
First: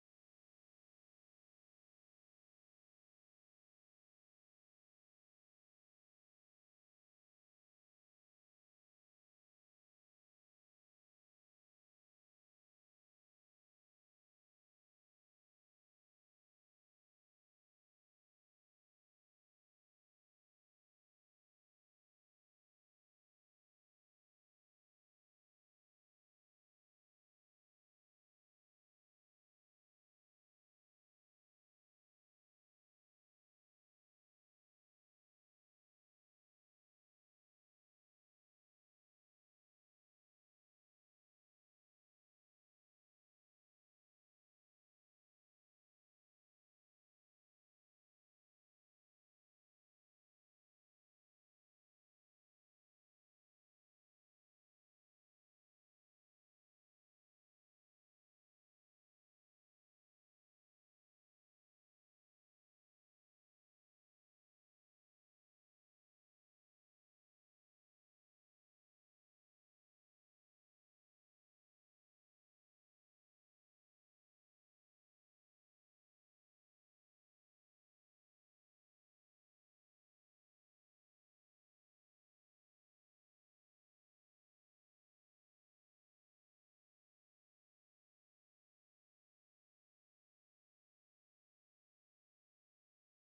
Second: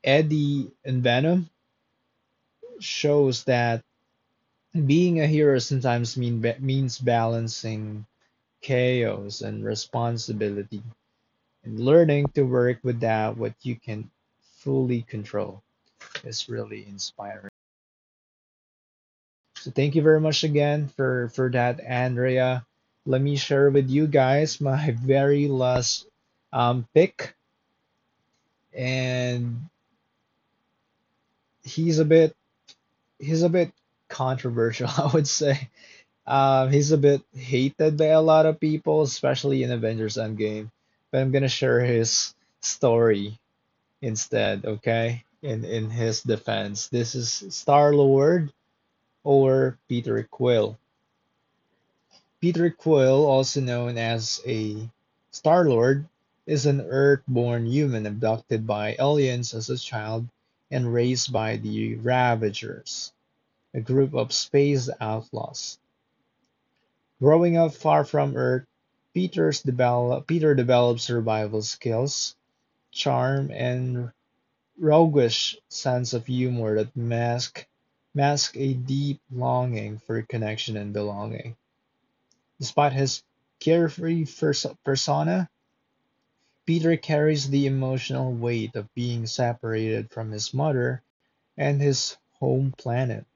Speaker 2: Eddie and Venom shows that being a hero sometimes means balancing chaos and responsibility and learning to work with that what you can fully control is really inspiring. So thank you very much again for that, Andrea. Let me share with you guys my [laughs] very last pick, and he's a bit he's a bit controversial, [laughs] I would say. He's a bit hated by a lot of people, especially in Avengers Endgame. But I'm gonna share his story instead, okay? In his defense, this is Star Lord or Peter Quill. Peter Quill, also known as a Star-Lord, is an Earth-born human abducted by aliens as a child and raised by the Ravagers, a group of space outlaws. Growing up far from Earth, Peter develops survival skills, charm, and roguish sense of humor that mask a deep longing for connection and belonging. Despite his carefree persona, Peter carries the emotional weight of being separated from his mother and his home planet.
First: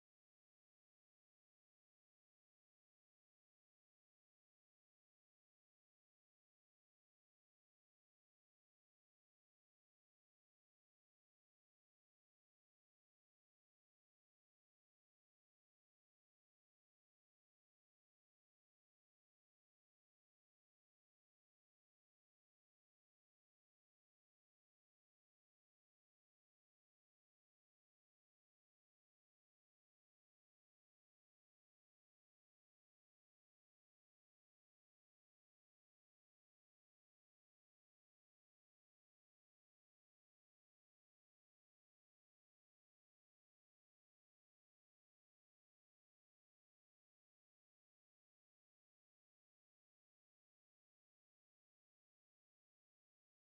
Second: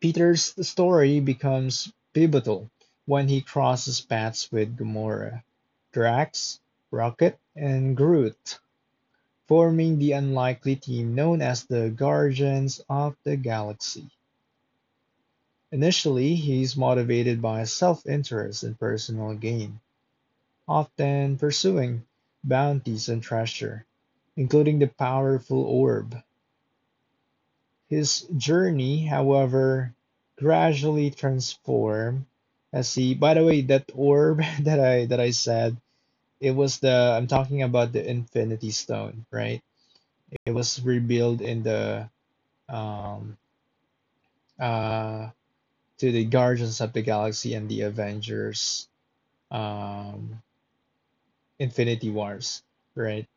Speaker 2: Peter's story becomes pivotal when he crosses paths with Gamora, Drax, Rocket, and Groot, forming the unlikely team known as the Guardians of the Galaxy. Initially, he's motivated by self interest and personal gain, often pursuing bounties and treasure, including the powerful orb. His journey, however, gradually transformed as he. By the way, that orb [laughs] that I said, it was the, I'm talking about the Infinity Stone, right? It was revealed in the um uh to the Guardians of the Galaxy and the Avengers, um Infinity Wars, right?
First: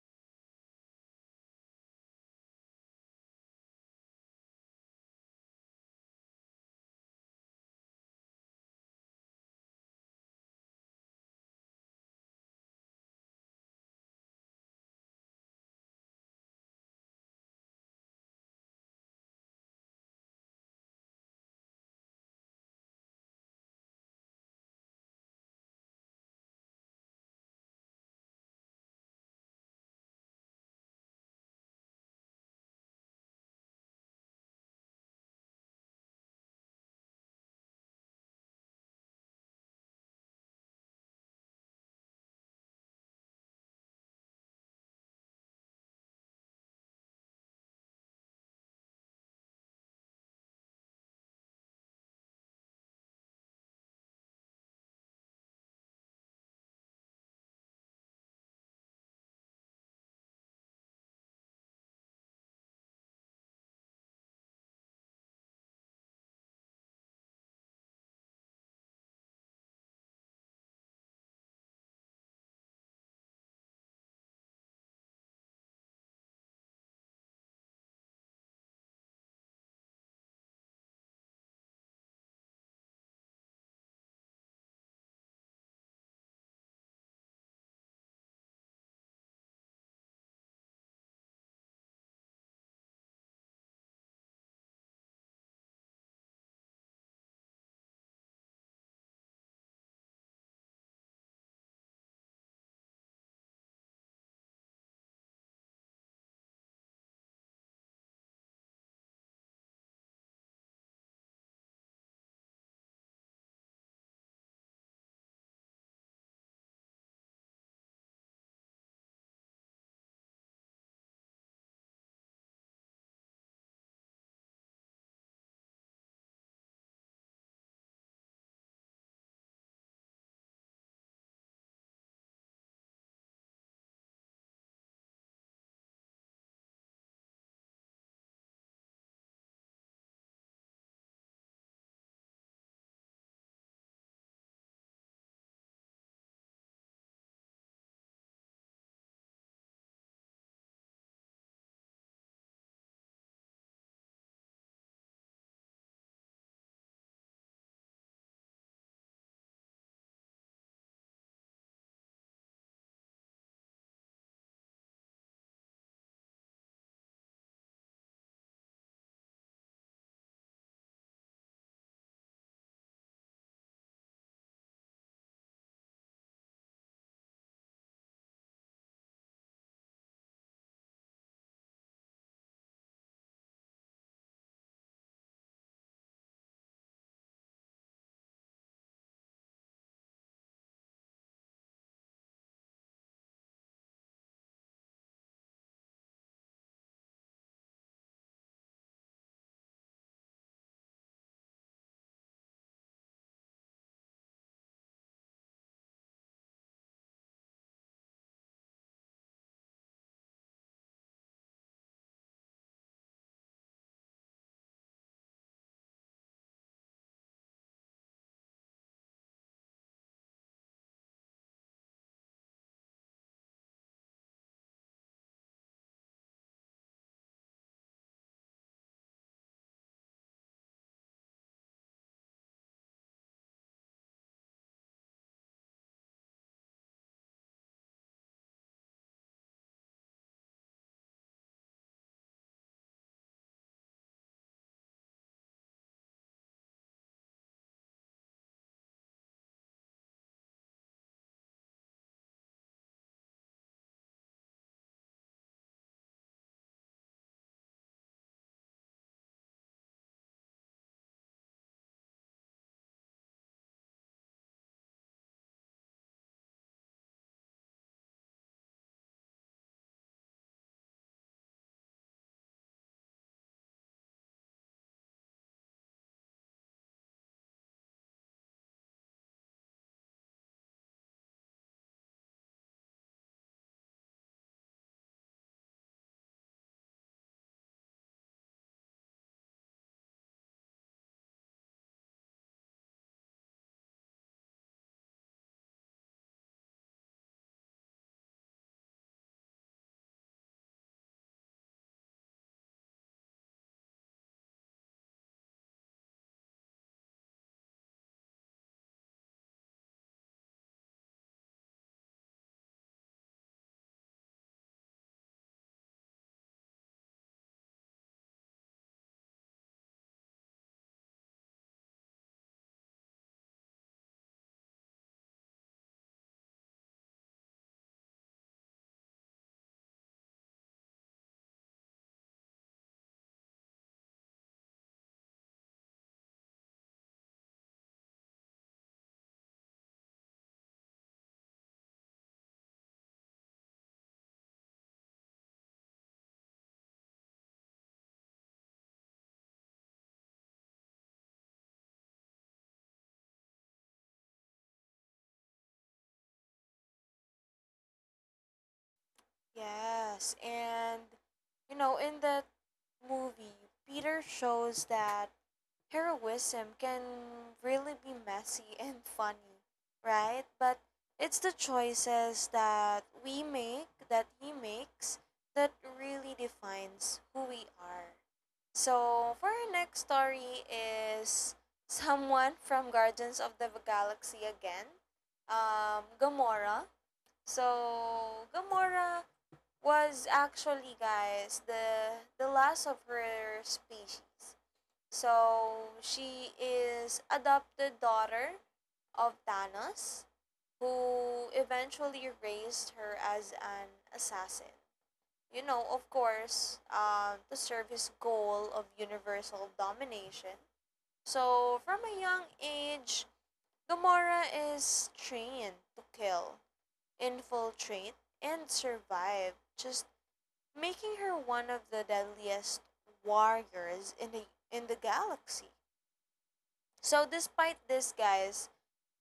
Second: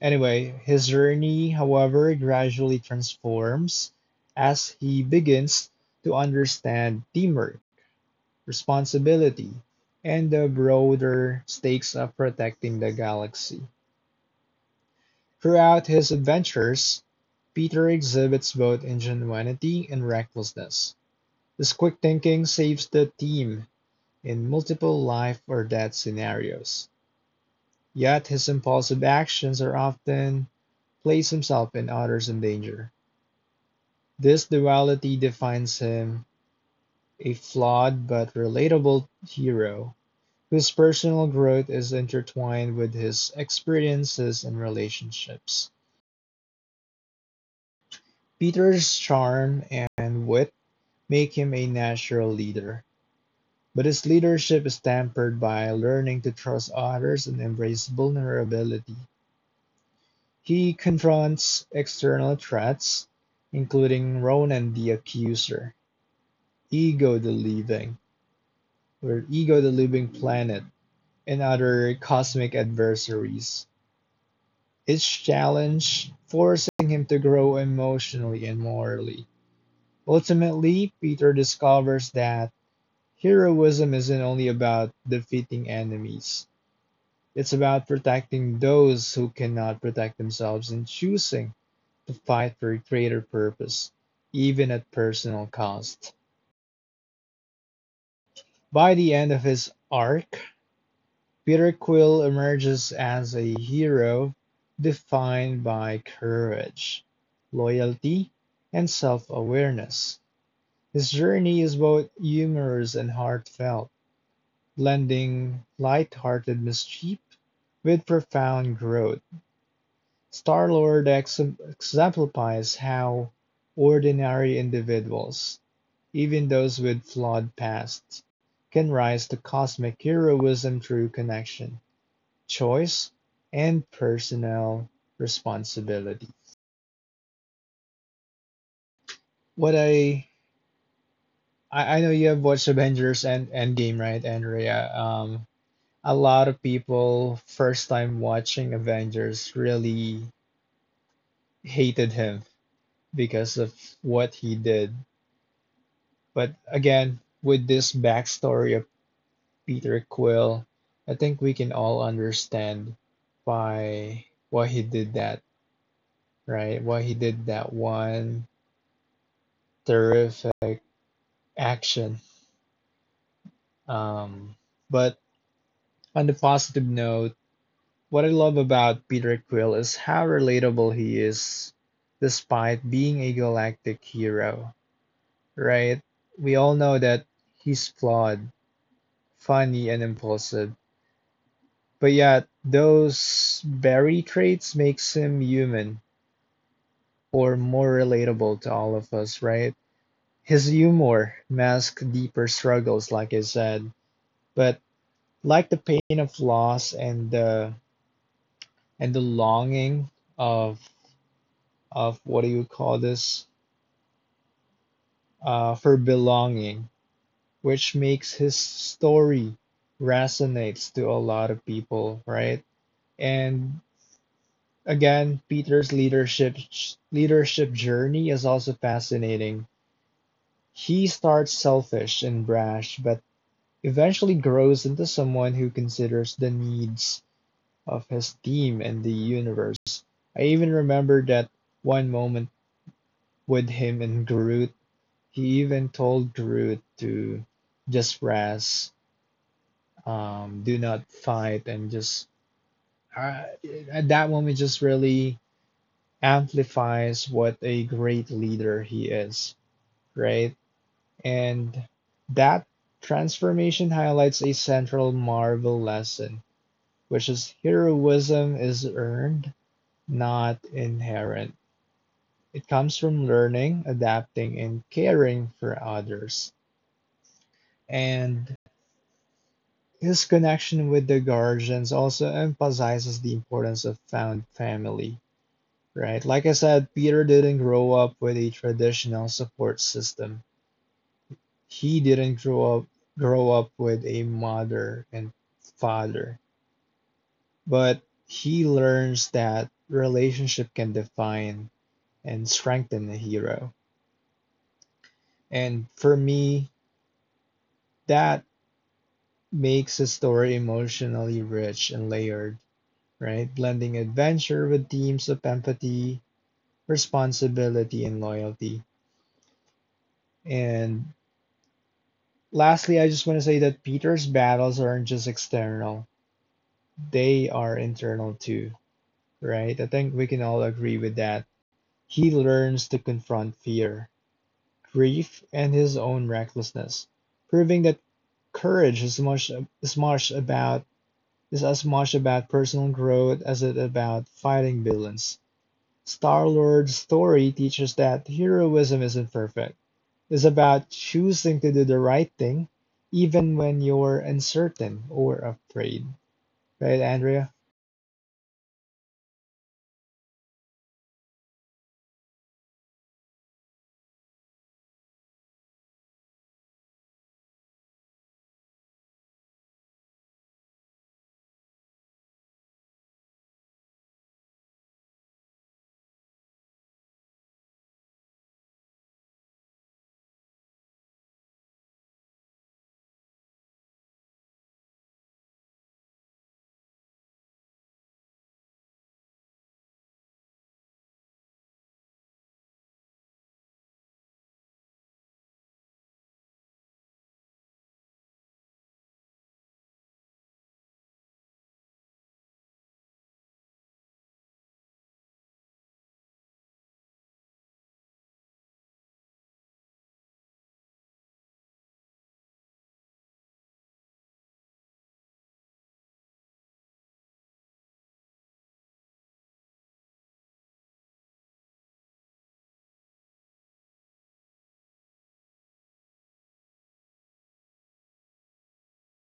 Speaker 2: Anyway, his journey, however, gradually transforms as he begins to understand teamwork, responsibility, and the broader stakes of protecting the galaxy. Throughout his adventures, Peter exhibits both ingenuity and recklessness. This quick thinking saves the team in multiple life or death scenarios. Yet his impulsive actions are often place himself and others in danger. This duality defines him, a flawed but relatable hero, whose personal growth is intertwined with his experiences and relationships. Peter's charm and wit make him a natural leader, but his leadership is tempered by learning to trust others and embrace vulnerability. He confronts external threats, including Ronan the Accuser, Ego the Living, or Ego the Living Planet, and other cosmic adversaries. Each challenge forcing him to grow emotionally and morally. Ultimately, Peter discovers that heroism isn't only about defeating enemies, it's about protecting those who cannot protect themselves and choosing to fight for a greater purpose, even at personal cost. By the end of his arc, Peter Quill emerges as a hero defined by courage, loyalty, and self-awareness. His journey is both humorous and heartfelt, blending light-hearted mischief with profound growth. Star-Lord exemplifies how ordinary individuals, even those with flawed pasts, can rise to cosmic heroism through connection, choice, and personal responsibility. What I I know you have watched Avengers and Endgame, right, Andrea? A lot of people first time watching Avengers really hated him because of what he did. But again, with this backstory of Peter Quill, I think we can all understand why he did that, right? Why he did that one terrific action. Um, but on the positive note, what I love about Peter Quill is how relatable he is, despite being a galactic hero, right? We all know that he's flawed, funny, and impulsive, but yet those very traits makes him human or more relatable to all of us, right? His humor masks deeper struggles, like I said, but like the pain of loss and the longing of of what do you call this, for belonging, which makes his story resonates to a lot of people, right? And again, Peter's leadership journey is also fascinating. He starts selfish and brash, but eventually grows into someone who considers the needs of his team and the universe. I even remember that one moment with him and Groot. He even told Groot to just rest, do not fight, and just uh, at that moment just really amplifies what a great leader he is, right? And that transformation highlights a central Marvel lesson, which is heroism is earned, not inherent. It comes from learning, adapting, and caring for others. And his connection with the Guardians also emphasizes the importance of found family, right? Like I said, Peter didn't grow up with a traditional support system. He didn't grow up with a mother and father, but he learns that relationship can define and strengthen the hero. And for me, that makes the story emotionally rich and layered, right? Blending adventure with themes of empathy, responsibility, and loyalty. And lastly, I just want to say that Peter's battles aren't just external, they are internal too, right? I think we can all agree with that. He learns to confront fear, grief, and his own recklessness, proving that courage is much as much about is as much about personal growth as it about fighting villains. Star Lord's story teaches that heroism isn't perfect, is about choosing to do the right thing even when you're uncertain or afraid. Right, Andrea?
Speaker 1: Yes, and you know, in that movie, Peter shows that heroism can really be messy [laughs] and funny, right? But it's the choices that we make, that he makes, that really defines who we are. So, for our next story is someone from Guardians of the Galaxy again. Gamora. So, Gamora was actually, guys, the last of her species. So, she is adopted daughter of Thanos, who eventually raised her as an assassin, you know, of course, to serve his goal of universal domination. So, from a young age, Gamora is trained to kill, infiltrate, and survive, just making her one of the deadliest warriors in the galaxy. So, despite this, guys,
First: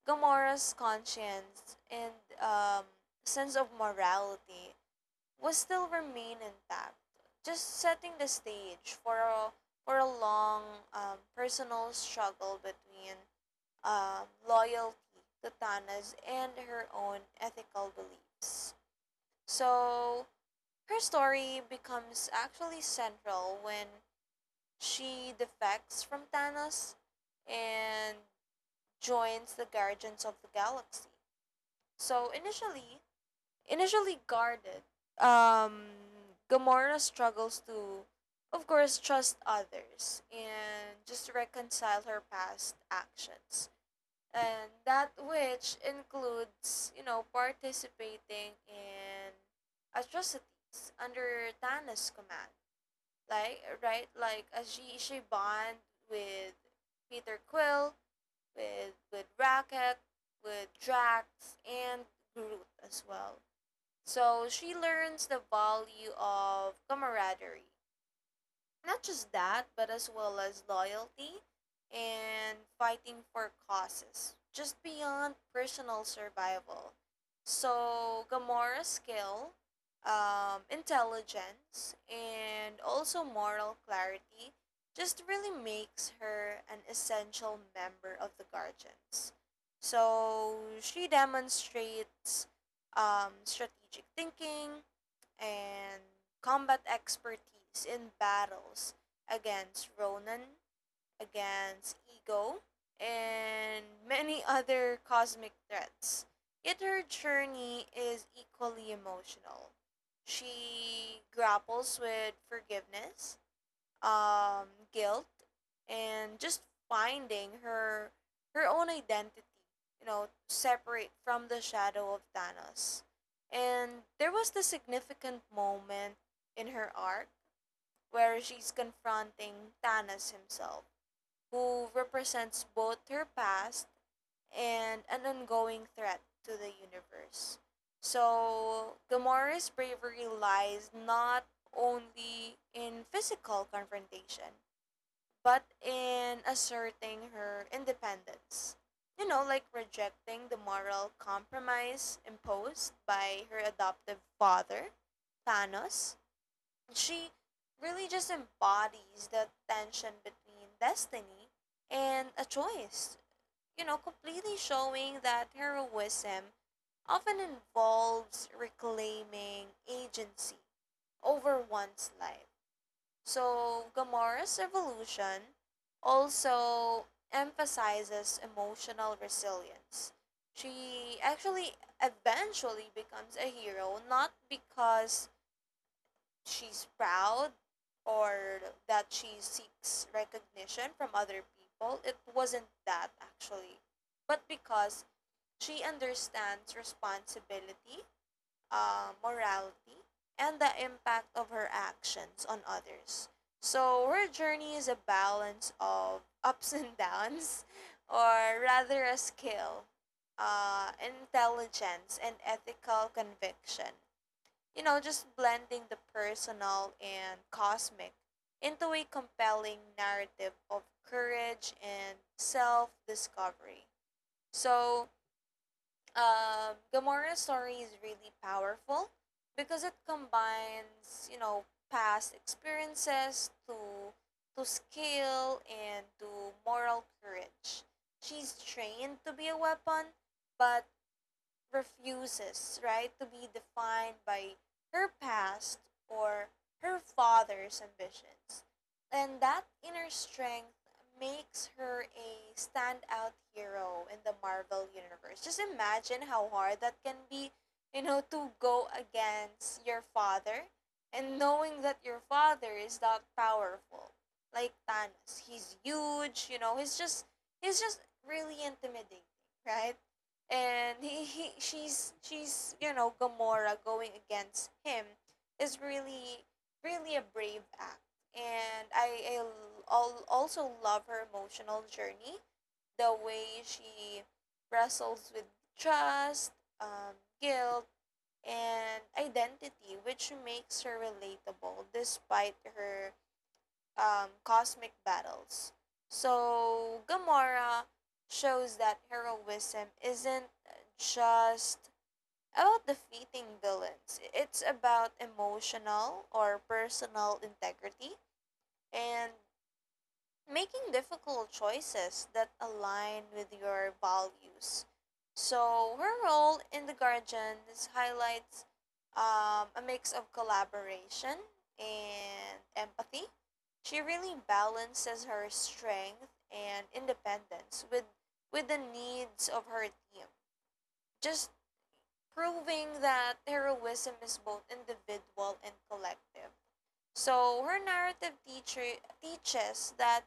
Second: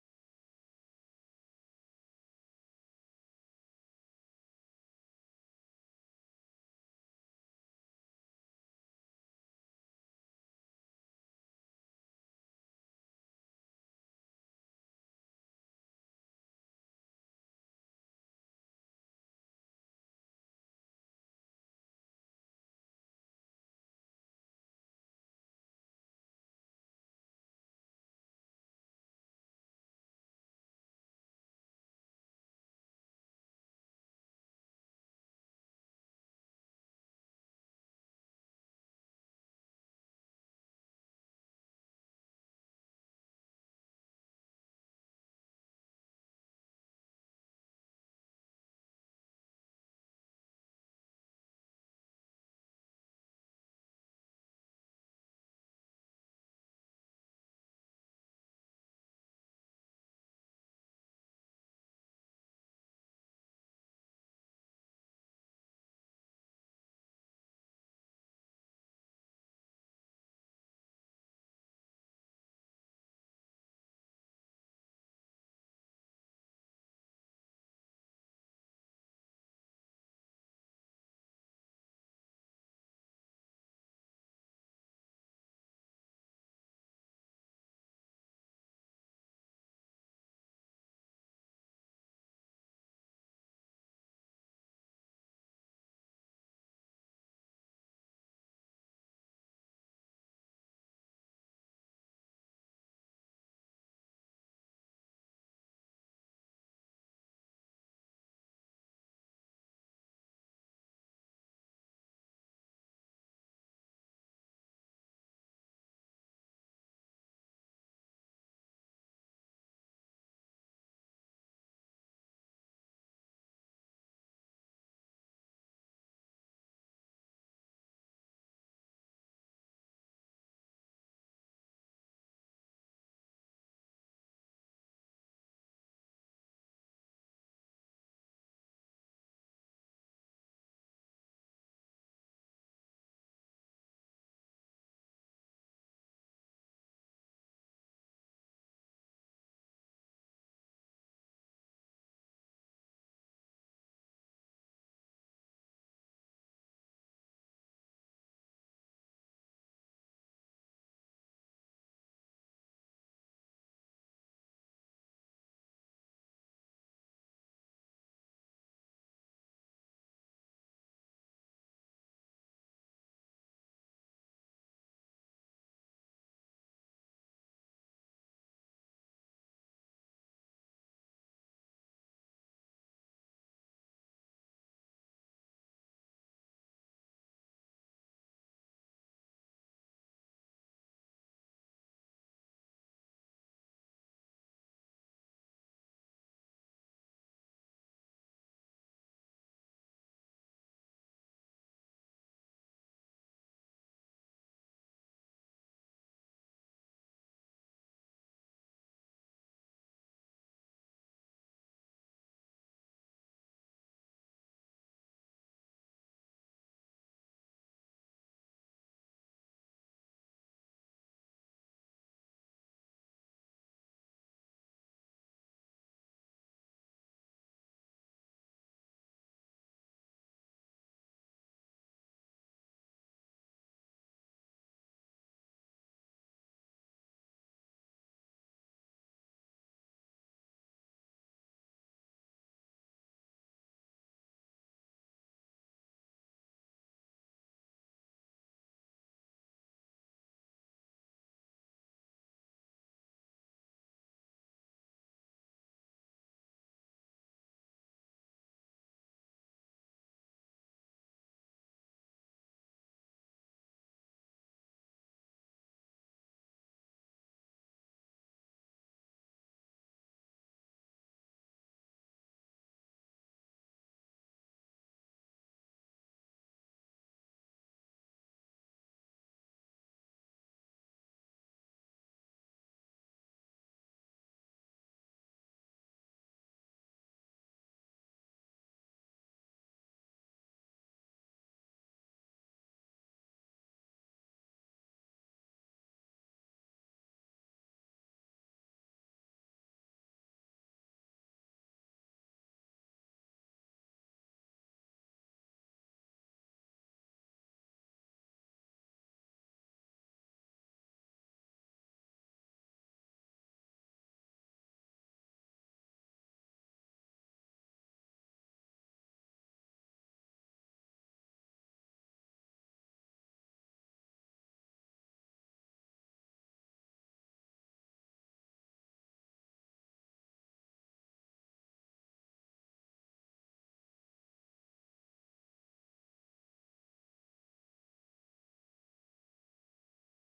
Speaker 1: Gamora's conscience and um, sense of morality will still remain intact, just setting the stage for a long personal struggle between loyalty to Tana's and her own ethical beliefs. So her story becomes actually central when she defects from Thanos and joins the Guardians of the Galaxy. So initially guarded, um, Gamora struggles to, of course, trust others and just reconcile her past actions. And that which includes, you know, participating in atrocities under Thanos' command. Like, right? Like, as she bond with Peter Quill, with Rocket, with Drax, and Groot as well. So she learns the value of camaraderie, not just that, but as well as loyalty and fighting for causes, just beyond personal survival. So, Gamora's skill, intelligence, and also moral clarity just really makes her an essential member of the Guardians. So, she demonstrates strategic thinking, and combat expertise in battles against Ronan, against Ego, and many other cosmic threats. Yet her journey is equally emotional. She grapples with forgiveness, um, guilt, and just finding her own identity, you know, separate from the shadow of Thanos. And there was the significant moment in her arc where she's confronting Thanos himself, who represents both her past and an ongoing threat to the universe. So, Gamora's bravery lies not only in physical confrontation, but in asserting her independence. You know, like rejecting the moral compromise imposed by her adoptive father, Thanos. She really just embodies the tension between destiny and a choice. You know, completely showing that heroism often involves reclaiming agency over one's life. So, Gamora's evolution also emphasizes emotional resilience. She actually eventually becomes a hero not because she's proud or that she seeks recognition from other people. It wasn't that actually, but because she understands responsibility, morality, and the impact of her actions on others. So her journey is a balance of [laughs] ups and downs, [laughs] or rather, a skill, intelligence, and ethical conviction. You know, just blending the personal and cosmic into a compelling narrative of courage and self discovery. So, Gamora's story is really powerful because it combines, you know, past experiences to skill and to moral courage. She's trained to be a weapon, but refuses, right, to be defined by her past or her father's ambitions. And that inner strength makes her a standout hero in the Marvel universe. Just imagine how hard that can be, you know, to go against your father and knowing that your father is that powerful. Like Thanos, he's huge, you know, he's just really intimidating, right? And he she's you know, Gamora going against him is really a brave act, and I also love her emotional journey, the way she wrestles with trust, um, guilt, and identity, which makes her relatable despite her cosmic battles. So Gamora shows that heroism isn't just about defeating villains, it's about emotional or personal integrity and making difficult choices that align with your values. So her role in the Guardians highlights a mix of collaboration and empathy. She really balances her strength and independence with the needs of her team, just proving that heroism is both individual and collective. So her narrative teacher teaches that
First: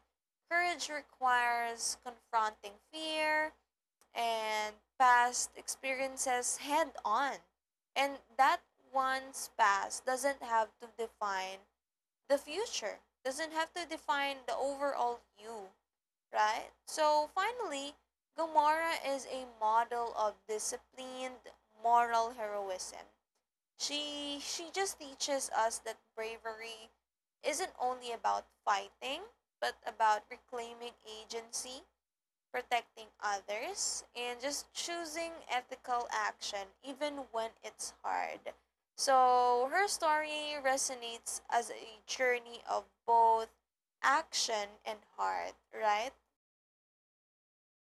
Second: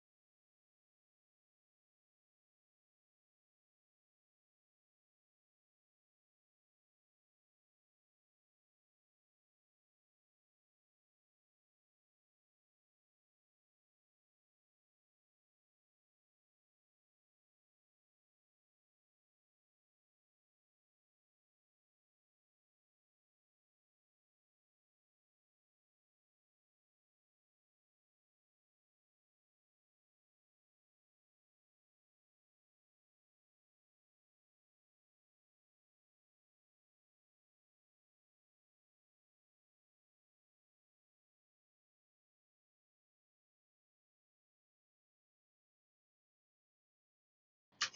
Speaker 1: courage requires confronting fear and past experiences head on. And that one's past doesn't have to define the future, doesn't have to define the overall you, right? So finally, Gomorrah is a model of disciplined moral heroism. She just teaches us that bravery isn't only about fighting, but about reclaiming agency, protecting others, and just choosing ethical action even when it's hard. So her story resonates as a journey of both action and heart, right?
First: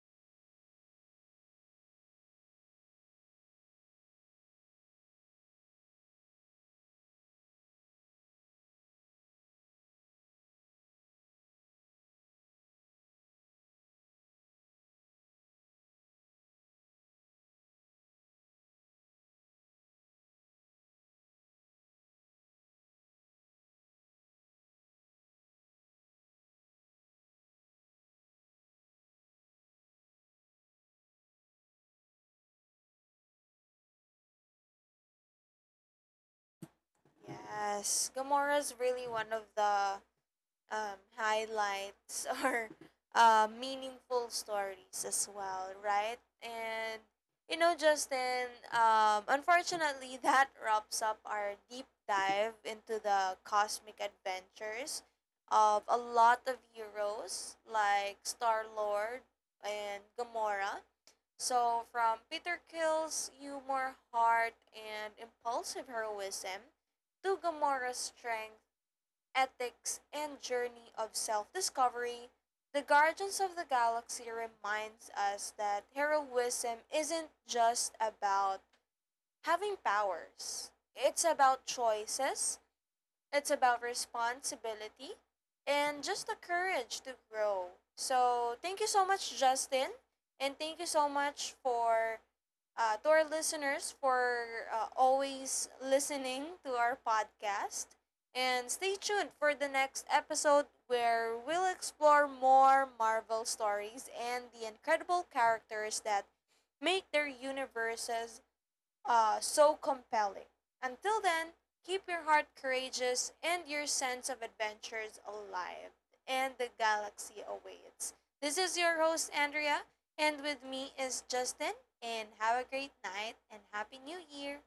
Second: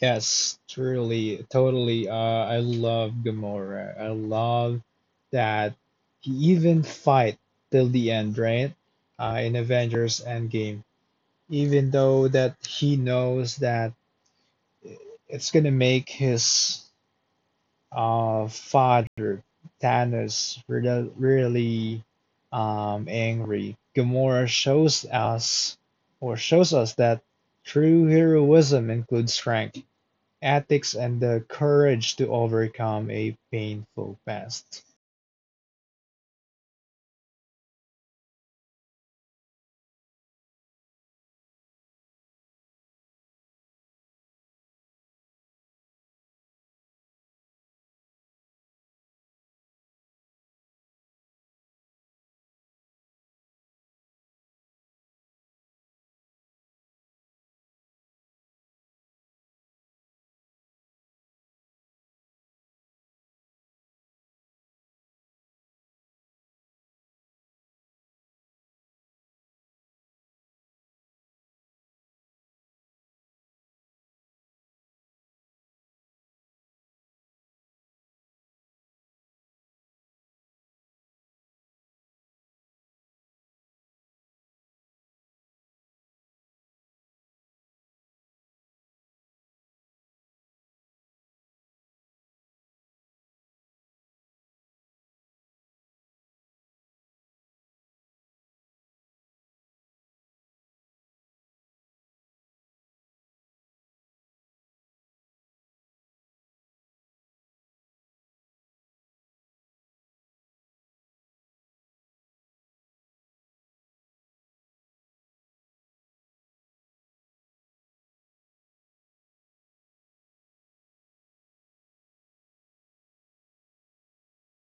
Speaker 2: Yes, truly, totally. I love Gamora. I love that he even fight till the end, right? In Avengers Endgame, even though that he knows that it's gonna make his father Thanos really, really angry, Gamora shows us or shows us that true heroism includes strength, ethics, and the courage to overcome a painful past.
Speaker 1: Yes, Gamora's really one of the highlights [laughs] or meaningful stories as well, right? And you know, Justin, unfortunately, [laughs] that wraps up our deep dive into the cosmic adventures of a lot of heroes like Star Lord and Gamora. So, from Peter Kill's humor, heart, and impulsive heroism to Gamora's strength, ethics, and journey of self discovery, The Guardians of the Galaxy reminds us that heroism isn't just about having powers, it's about choices, it's about responsibility, and just the courage to grow. So, thank you so much, Justin, and thank you so much for to our listeners for always listening to our podcast. And stay tuned for the next episode where we'll explore more Marvel stories and the incredible characters that make their universes so compelling. Until then, keep your heart courageous and your sense of adventures alive and the galaxy awaits. This is your host, Andrea, and with me is Justin. And have a great night and Happy New Year!